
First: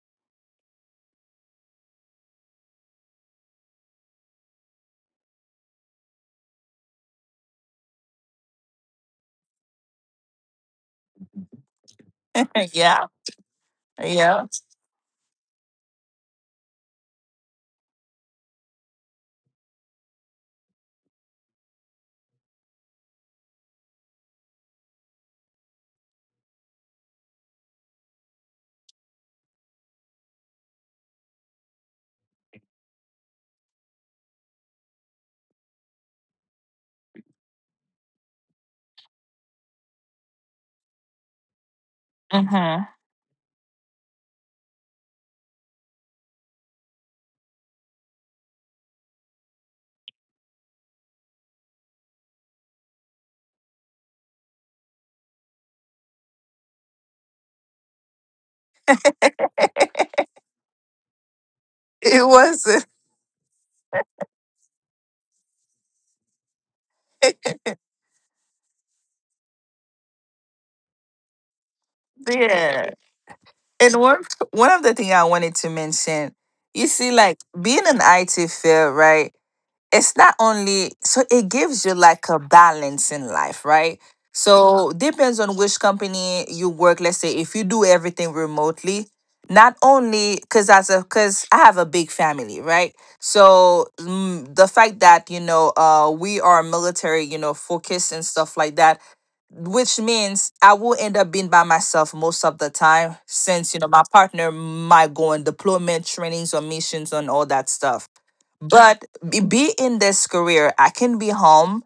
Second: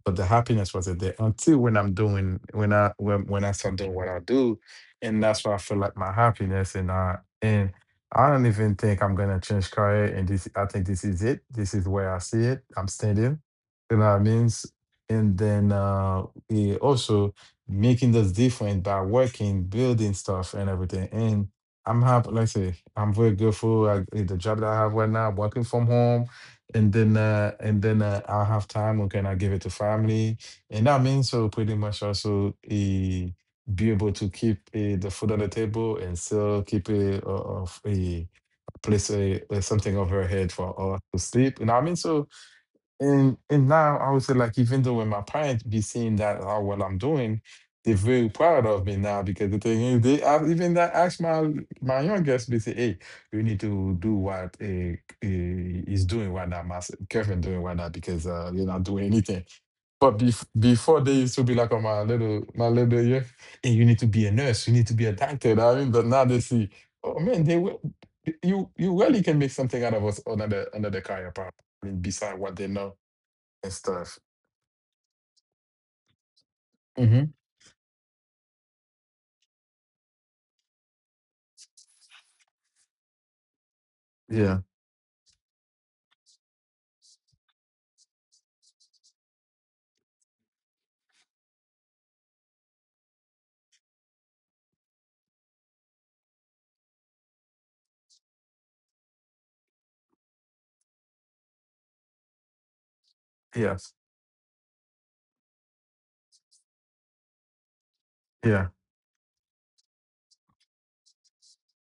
S1: But the happiness wasn't there until when I start doing what I do, and that's why I feel like my happiness. And I don't even think I'm gonna change career. And this I think this is it. This is where I see it. I'm
S2: Yeah.
S1: standing. You know what I mean?
S2: Yeah.
S1: And then also, making this difference by working, building stuff, and everything. I'm happy. Like I say, I'm very grateful. The job that I have right now, working from home, and then I'll have time. Okay, and I give it to family, and that means so pretty much also be able to keep the food on the table and still keep a of a place something over her head for us to sleep. You know what I mean? So
S2: Hmm.
S1: and and now I would say, like, even though when my parents be seeing that how well I'm doing, they're very proud of me now because the thing is even that ask my youngest, they say, hey, you need to do what is doing right now, Kevin doing right now, because you're not doing anything. But before they used to be like on my
S2: It
S1: little my
S2: wasn't.
S1: little yeah, hey, you need to be a nurse, you need to be a doctor. I mean, but now they see, oh man, they will, you really can make something out of us, another career path. I mean, beside what they
S2: Yeah.
S1: know and
S2: And
S1: stuff.
S2: one of the things I wanted to mention, you see,
S1: Hmm.
S2: like being an IT field, right? It's not only, so it gives you like a balance in life, right?
S1: Yeah.
S2: So depends on which company you work. Let's say if you do everything remotely, not only because as a because I have a big family, right? So the fact that we are military, focused and stuff like that, which means I will end up being by myself most of the time since
S1: Yes.
S2: my partner might go on deployment trainings or missions and all that stuff.
S1: Yeah.
S2: But be in this career, I can be home,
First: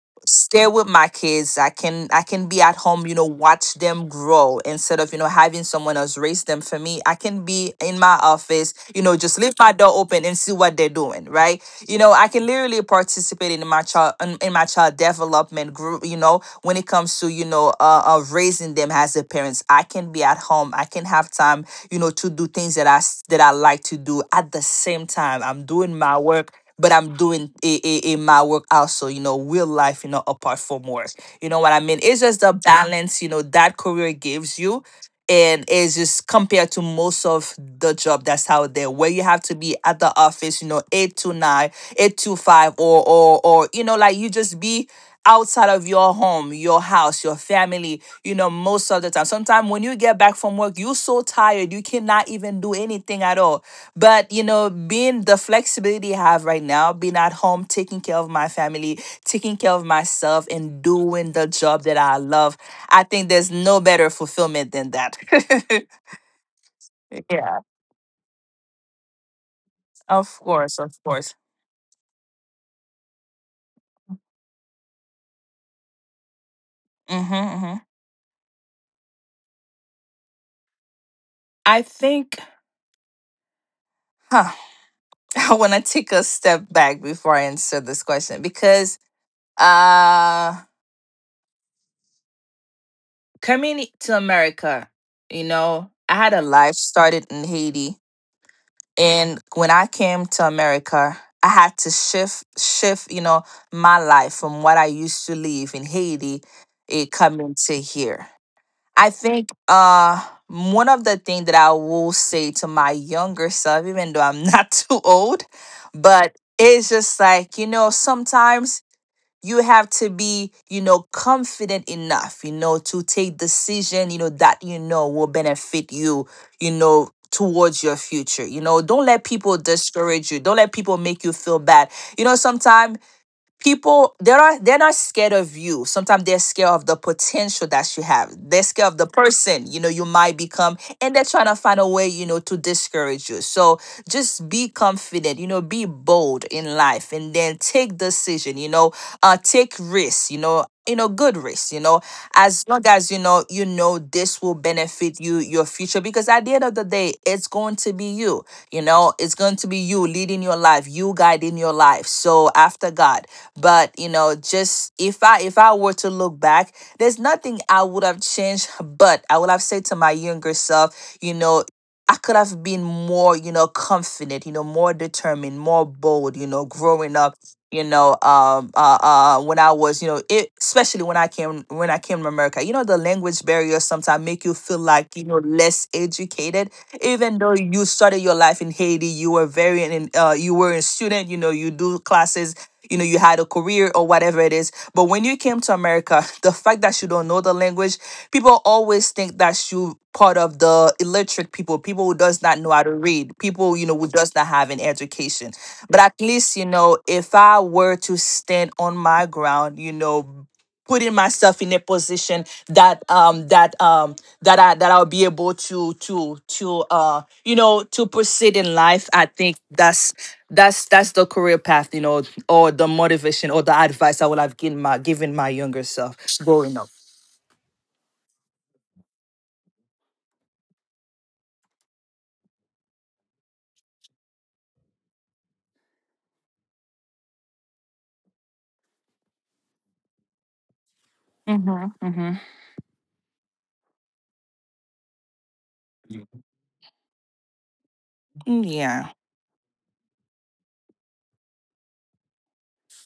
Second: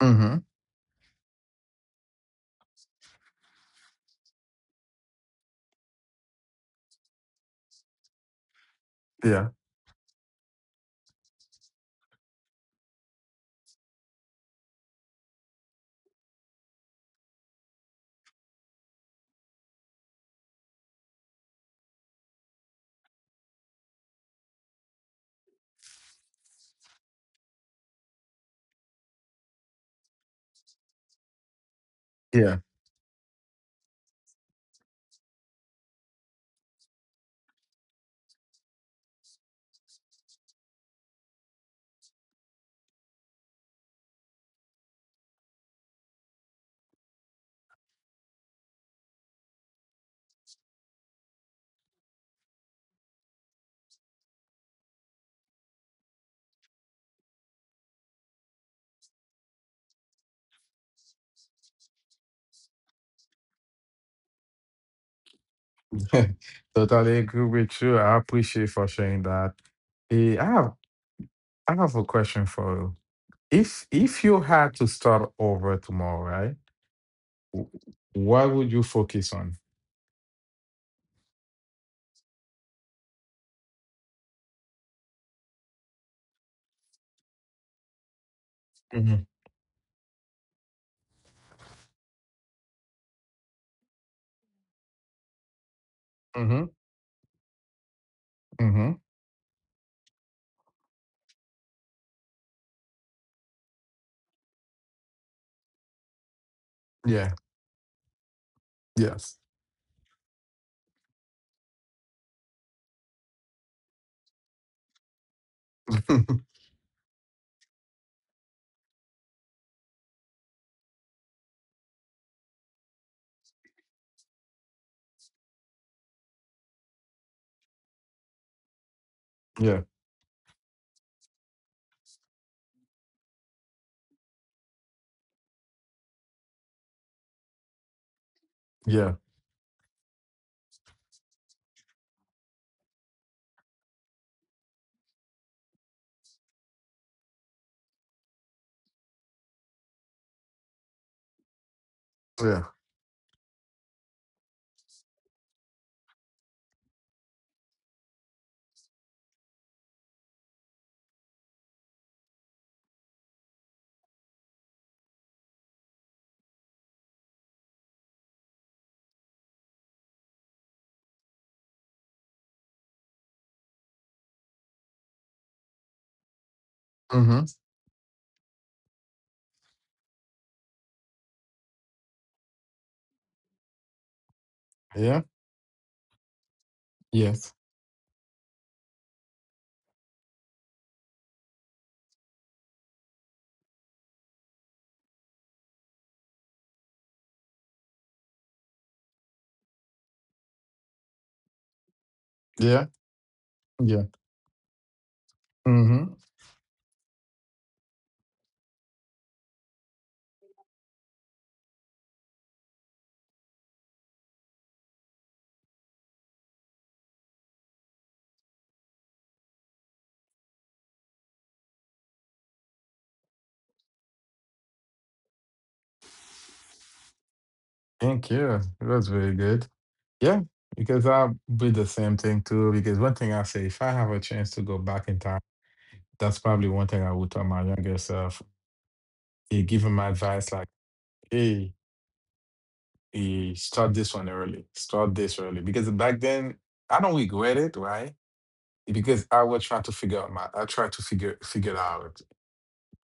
S1: Hmm.
S2: stay with my kids. I can be at home, watch them grow, instead of having someone else raise them for me. I can be in my office, just
S1: Yeah.
S2: leave my door open and see what they're doing, right? I can literally participate in my child development group, when it comes to, raising them as a parents. I can be at home, I can have time, to do things that I like to do at the same time I'm doing my work, but I'm doing a my work also, real life, apart from work. You know what I mean? It's just the
S1: Yeah.
S2: balance, that career gives you. And it's just compared to most of the job that's out there where you have to be at the office, 8 to 9, 8 to 5, or like you just be outside of your home, your house, your family, most of the time. Sometimes when you get back from work, you're so tired, you cannot even do anything at all. But being the flexibility I have right now, being at home, taking care of my family, taking care of myself, and doing the job that I love, I think there's no better fulfillment than that.
S1: Totally agree
S2: Yeah.
S1: with you. I appreciate for sharing that. Eh,
S2: Of
S1: I have
S2: course, of course.
S1: I have a question for you. If you had to start over tomorrow, right?
S2: Hmm.
S1: w-
S2: Hmm.
S1: What would you focus on?
S2: I think huh, I want to take a step back before I answer this question, because
S1: Hmm.
S2: uh coming to America, I had a
S1: Hmm.
S2: life started in Haiti.
S1: Hmm.
S2: And when I came to America, I had to shift my life from what I used to live in Haiti, it
S1: Yeah.
S2: coming to here. I
S1: Yes.
S2: think one of the things that I will say to my younger self, even though I'm not too old, but it's just like, sometimes you have to be, confident enough, to take decision that will benefit you, you know towards your future. Don't let people
S1: Yeah.
S2: discourage you, don't let people make you feel bad. Sometimes people, they're not scared of you. Sometimes they're scared of the potential that you have. They're scared of the
S1: Yeah.
S2: person you might become, and they're trying to find a way to discourage you. So just be confident, be bold in life, and then take decision. Take risks, good risks,
S1: Yeah.
S2: as long as this will benefit you, your future, because at the end of the day it's going to be you. You know It's going to be you leading your life, you guiding your life, so after God. But just if I were to look back, there's nothing I would have changed, but I would have said to my younger self, I could have been more, confident, more determined, more bold, growing up,
S1: Hmm.
S2: when I was, especially when I came to America, the language barriers sometimes make you feel like,
S1: Yeah.
S2: less educated, even
S1: Yes.
S2: though you started your life in Haiti, you were a student, you do classes, you had a career or whatever it is. But when you came to America, the fact that you don't know the language, people always think that you part of the illiterate people, people who does not know how
S1: Yeah.
S2: to read, people
S1: Yeah.
S2: who does not have an education. But
S1: Hmm.
S2: at least, if I were to stand on my ground, putting myself in a position that that that I that I'll be able to you know to proceed in life, I think that's the career path, or the motivation or the advice I would have given my younger self, growing up.
S1: Thank you. That's very good. Yeah, because I'll be the same thing too. Because one thing I say, if I have a chance to go back in time, that's probably one thing I would tell my younger self. Hey, give him my advice like, hey,
S2: Mhm. Mhm.
S1: start this one early, start this early. Because back then, I don't regret it, right?
S2: Mm, yeah.
S1: Because I was trying to figure out my, I tried to figure it out.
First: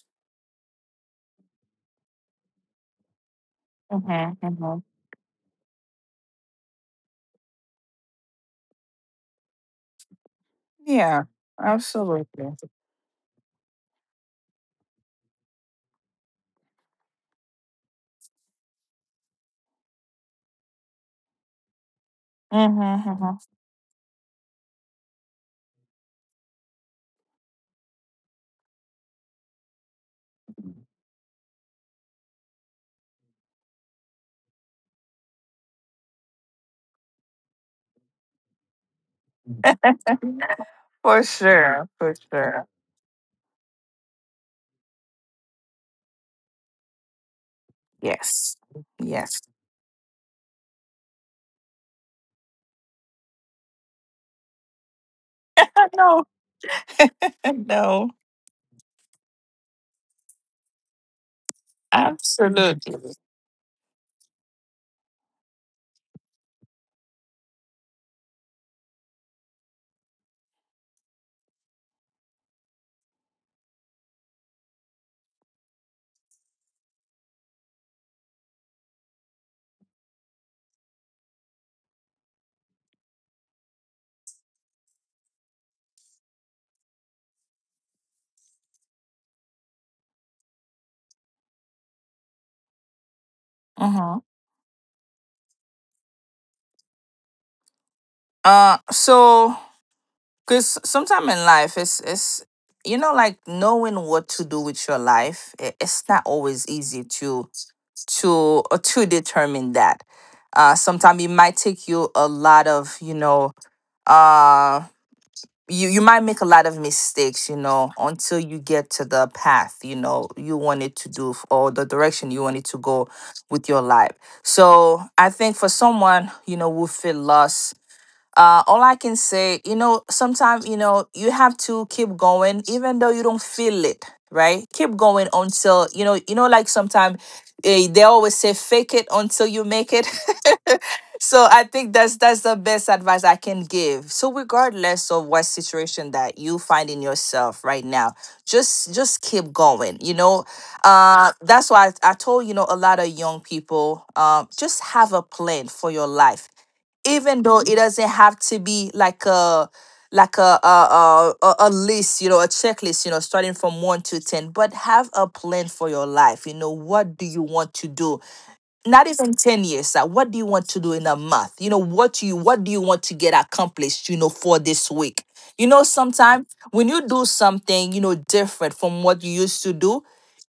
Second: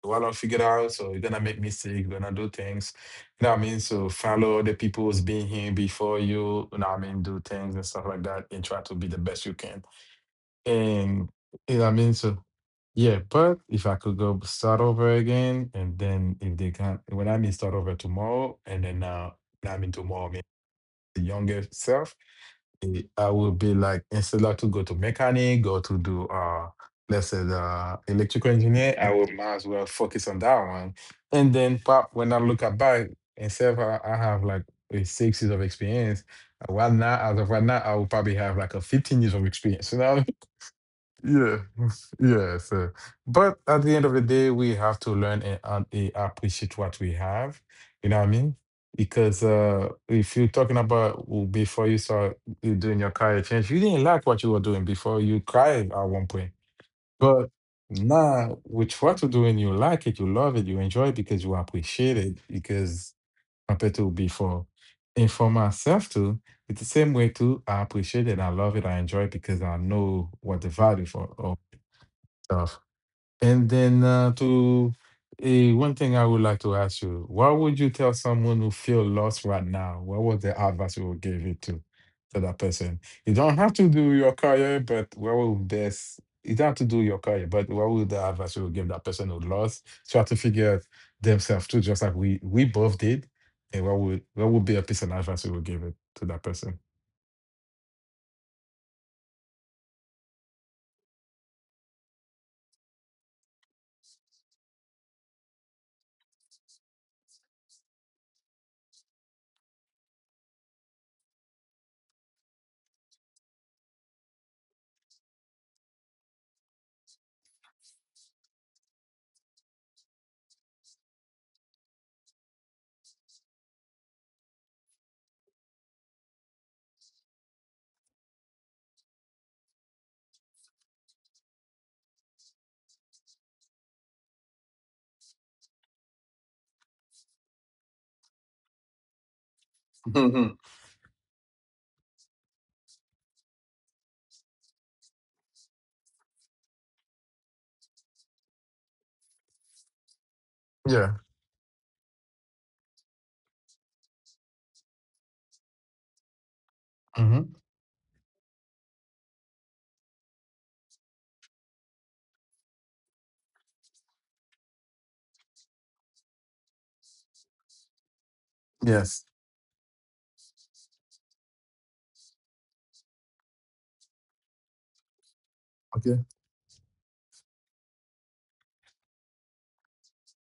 S1: What I don't figure it out, so you're gonna make mistakes, you're gonna do things. You know what I mean? So
S2: Mhm.
S1: follow the
S2: Mhm.
S1: people who's been here before you, you know what I mean? Do things and stuff like that and try to be the best you can.
S2: Yeah.
S1: And you know what I mean? So
S2: Absolutely.
S1: yeah, but if I could go start over again, and then if they can, when I mean start over tomorrow, and then now I mean tomorrow, I mean the younger self,
S2: Mhm.
S1: I
S2: Mhm.
S1: will be like, instead of to go to mechanic, go to do let's say the electrical engineer, I would might as well focus on that one. And then pop, when I look at back, instead of I have like 6 years of experience, right now, as of right now, I will probably have like a 15 years of experience. You know?
S2: For
S1: Yeah,
S2: sure. For
S1: yeah.
S2: sure.
S1: So, but at the end of the day, we have to learn and, appreciate what we have. You know what I
S2: Yes.
S1: mean?
S2: Yes.
S1: Because if you're talking about before you start you doing your career change, you didn't like what you were doing before. You cried at
S2: No.
S1: one point, but
S2: No.
S1: now with what you're doing, you like it, you love it, you enjoy it because you appreciate it.
S2: Absolutely.
S1: Because compared to before, and for myself too, it's the same way too. I appreciate it. I love it. I enjoy it because I know what the value for. Of stuff. And then one thing I would like to ask you, what would you tell someone who feel lost right now? What was the advice you would give it to that person? You don't have to do your career, but what would best you don't have to do your career, but what would the advice you would give that person who lost? Try to figure out themselves too, just like we both did. And what
S2: Mhm.
S1: would, what would be a piece of advice you would give it to that person?
S2: So because sometime in life, it's like knowing what to do with your life, it's not always easy to to determine that. Sometimes it might take you a lot of, uh, you might make a lot of mistakes, until you get to the path you wanted to do, or the direction you wanted to go with your life. So I think for someone who feel lost, all I can say, sometimes you have to keep going, even though you don't feel it right, keep going until, like sometimes, they always say fake it until you make it. So I think that's the best advice I can give. So regardless of what situation that you find in yourself right now, just keep going.
S1: Yeah.
S2: That's why I told, a lot of young people, just have a plan for your life, even
S1: Hmm.
S2: though it doesn't have to be like a list, a checklist, starting from 1 to 10. But have a plan for your life, what do you want to do, not
S1: Yes.
S2: even 10 years. What do you want to do in a month? What do you want to get accomplished, for this week?
S1: Okay.
S2: Sometimes when you do something different from what you used to do,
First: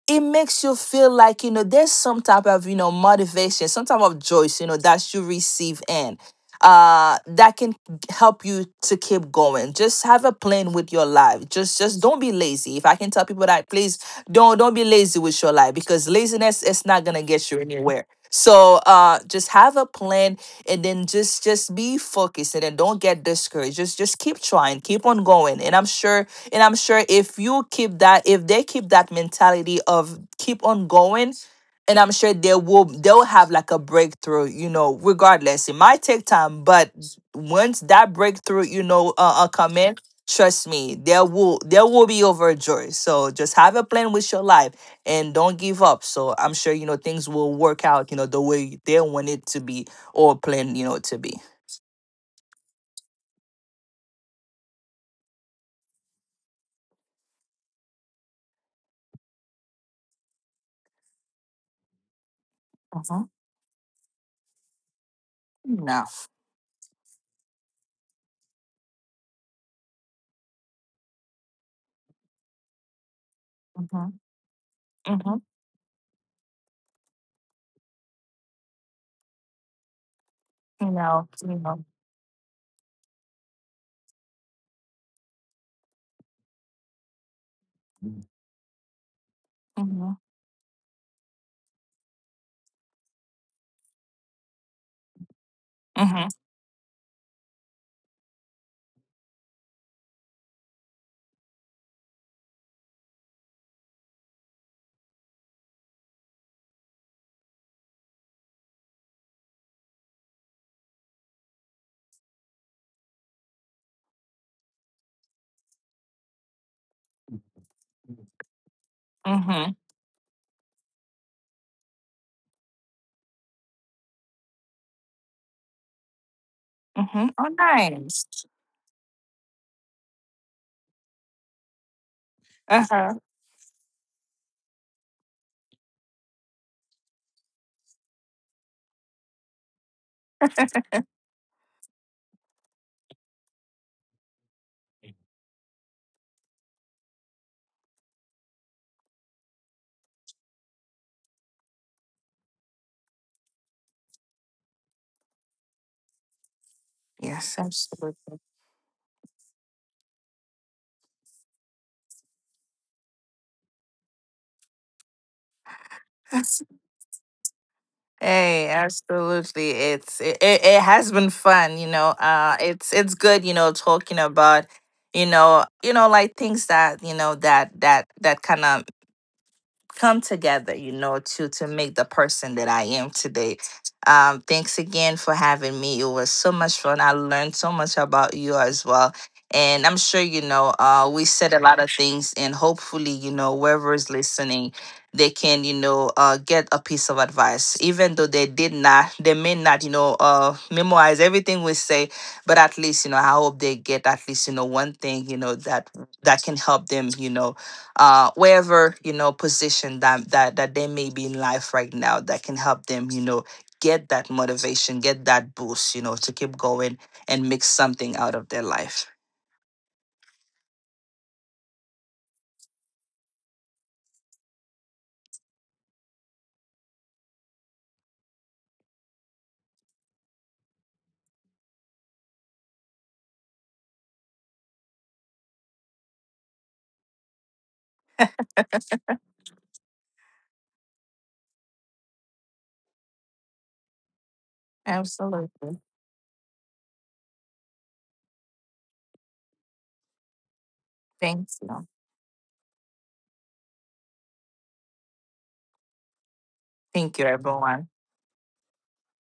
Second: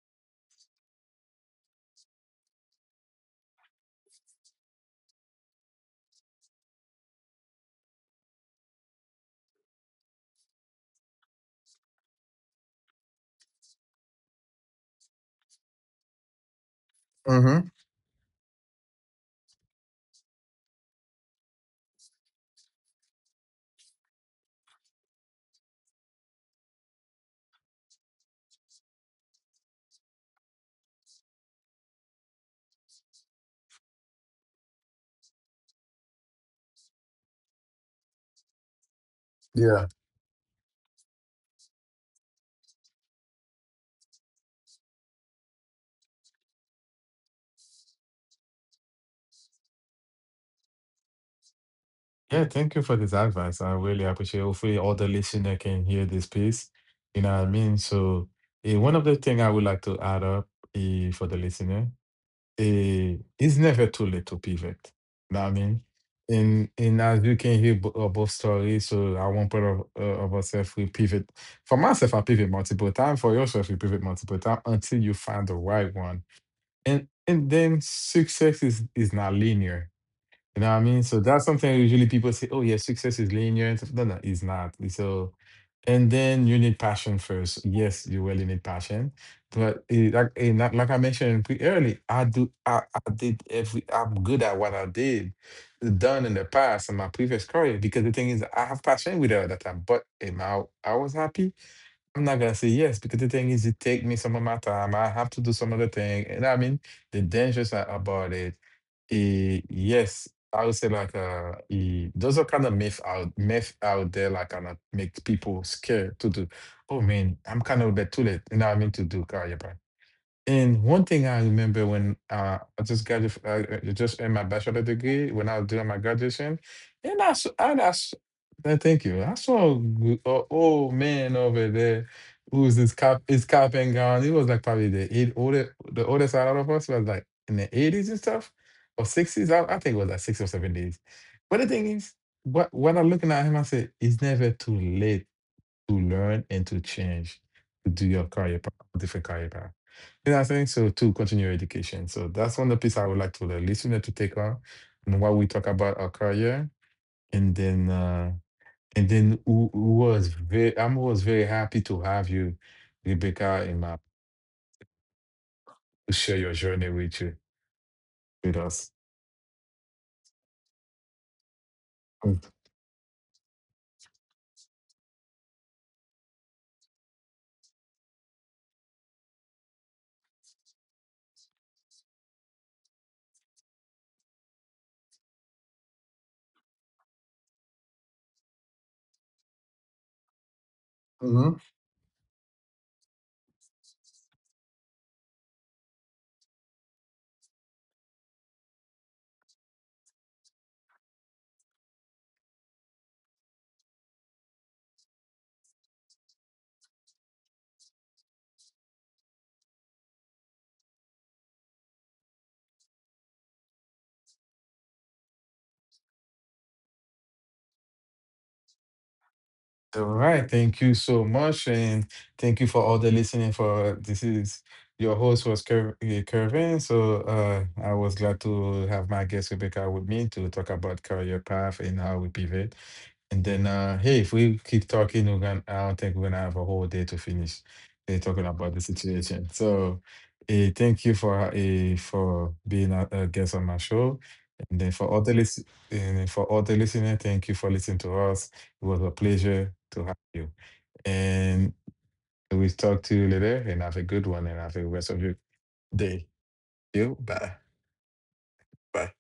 S2: it makes you feel like there's some type of, motivation, some type of joy, that you receive that can help you to keep going. Just have a plan with your life. Just don't be lazy, if I can tell people that, please. Don't be lazy with your life, because laziness is not gonna get you
S1: Hmm.
S2: anywhere, so just have a plan. And then just be focused, and then don't get discouraged, just keep trying, keep on going. And I'm sure if you keep that, if they keep that mentality of keep on going, and I'm sure they'll have like a breakthrough, regardless. It might take time, but once that breakthrough, come
S1: Yeah.
S2: in, trust me, there will be overjoyed. So just have a plan with your life and don't give up. So I'm sure, things will work out, the way they want it to be, or plan, to be.
S1: Yeah, thank you for this advice. I really appreciate it. Hopefully all the listener can hear this piece. You know what I mean? So one of the thing I would like to add up for the listener,
S2: Mm-hmm.
S1: it's never too late to pivot. Know what I mean?
S2: No.
S1: And as you can hear both stories, so at one point of ourselves, we pivot. For myself, I pivot multiple times. For yourself, you pivot
S2: Mm-hmm.
S1: multiple times until you
S2: Mm-hmm.
S1: find the right one. And then success is not linear, you know what I mean? So
S2: No.
S1: that's something
S2: You
S1: usually people say, oh, yeah, success is linear. And stuff." No, no, it's not. So, and then you need passion first. Yes, you really need passion. But it,
S2: know.
S1: like, and like I mentioned early, I do, I did every, I'm good at what I did done
S2: Mm-hmm.
S1: in the past in my previous career, because the thing is, I have passion with it at that time, but I was happy? I'm not gonna say yes because the thing is, it take me some of my time. I have to do some other thing, and I mean the dangers are about it. Yes, I would say like those are kind of myth out there, like kind of make people scared to do. Oh man, I'm kind of a bit too late. You know what I mean to do career?
S2: Mhm,
S1: And one thing I remember when I just got it, I just in my bachelor degree when I was doing my graduation, and I
S2: mhm.
S1: s-
S2: Oh,
S1: and I, s-
S2: nice.
S1: no, thank you. I saw a, a old man over there who was his
S2: Uh-huh.
S1: cop and gown. He was like probably the eight older the oldest out of us, was like in the 80s and stuff or 60s. I think it was like six or 70s. But the thing is, what when I'm looking at him, I said it's never too late to learn and to change to do your career path, different career path. You I think So To continue your education. So that's one of the piece I would like to the listener to take on and while we talk about our career. And
S2: Yes,
S1: then
S2: absolutely.
S1: who was very I'm was very happy to have you, Rebecca, in my to share your journey with you, with
S2: Hey,
S1: us.
S2: absolutely. It has been fun. It's good, talking about, like things that, that kind of come together, to make the person that I am today. Thanks again for having me. It was so much fun. I learned so much about you as well. And I'm sure, we said
S1: Mhm.
S2: a lot of things, and hopefully, whoever is listening, they can, get a piece of advice. Even though they did not, they may not, memorize everything we say, but at least, I hope they get at least, one thing, that can help them, wherever position that they may be in life right now that can help them, get that motivation, get that boost, to keep going, and make something out of their life.
S1: All right. Thank you so much. And thank you for all the listening for this is your host was Kervin. So I was glad to have my guest Rebecca with me to talk about career path and how we pivot. And then, hey, if we keep talking, we're gonna, I don't think we're gonna have a whole day to finish talking about the situation. So, thank you for hey, for being a guest on my show. And then for all the listen,
S2: Absolutely.
S1: and for all the listener, thank you for listening to us. It was a pleasure to have you.
S2: Thank
S1: And
S2: you,
S1: we'll talk to you later. And have a good one. And have a rest of your day. You
S2: thank you
S1: bye
S2: everyone.
S1: bye.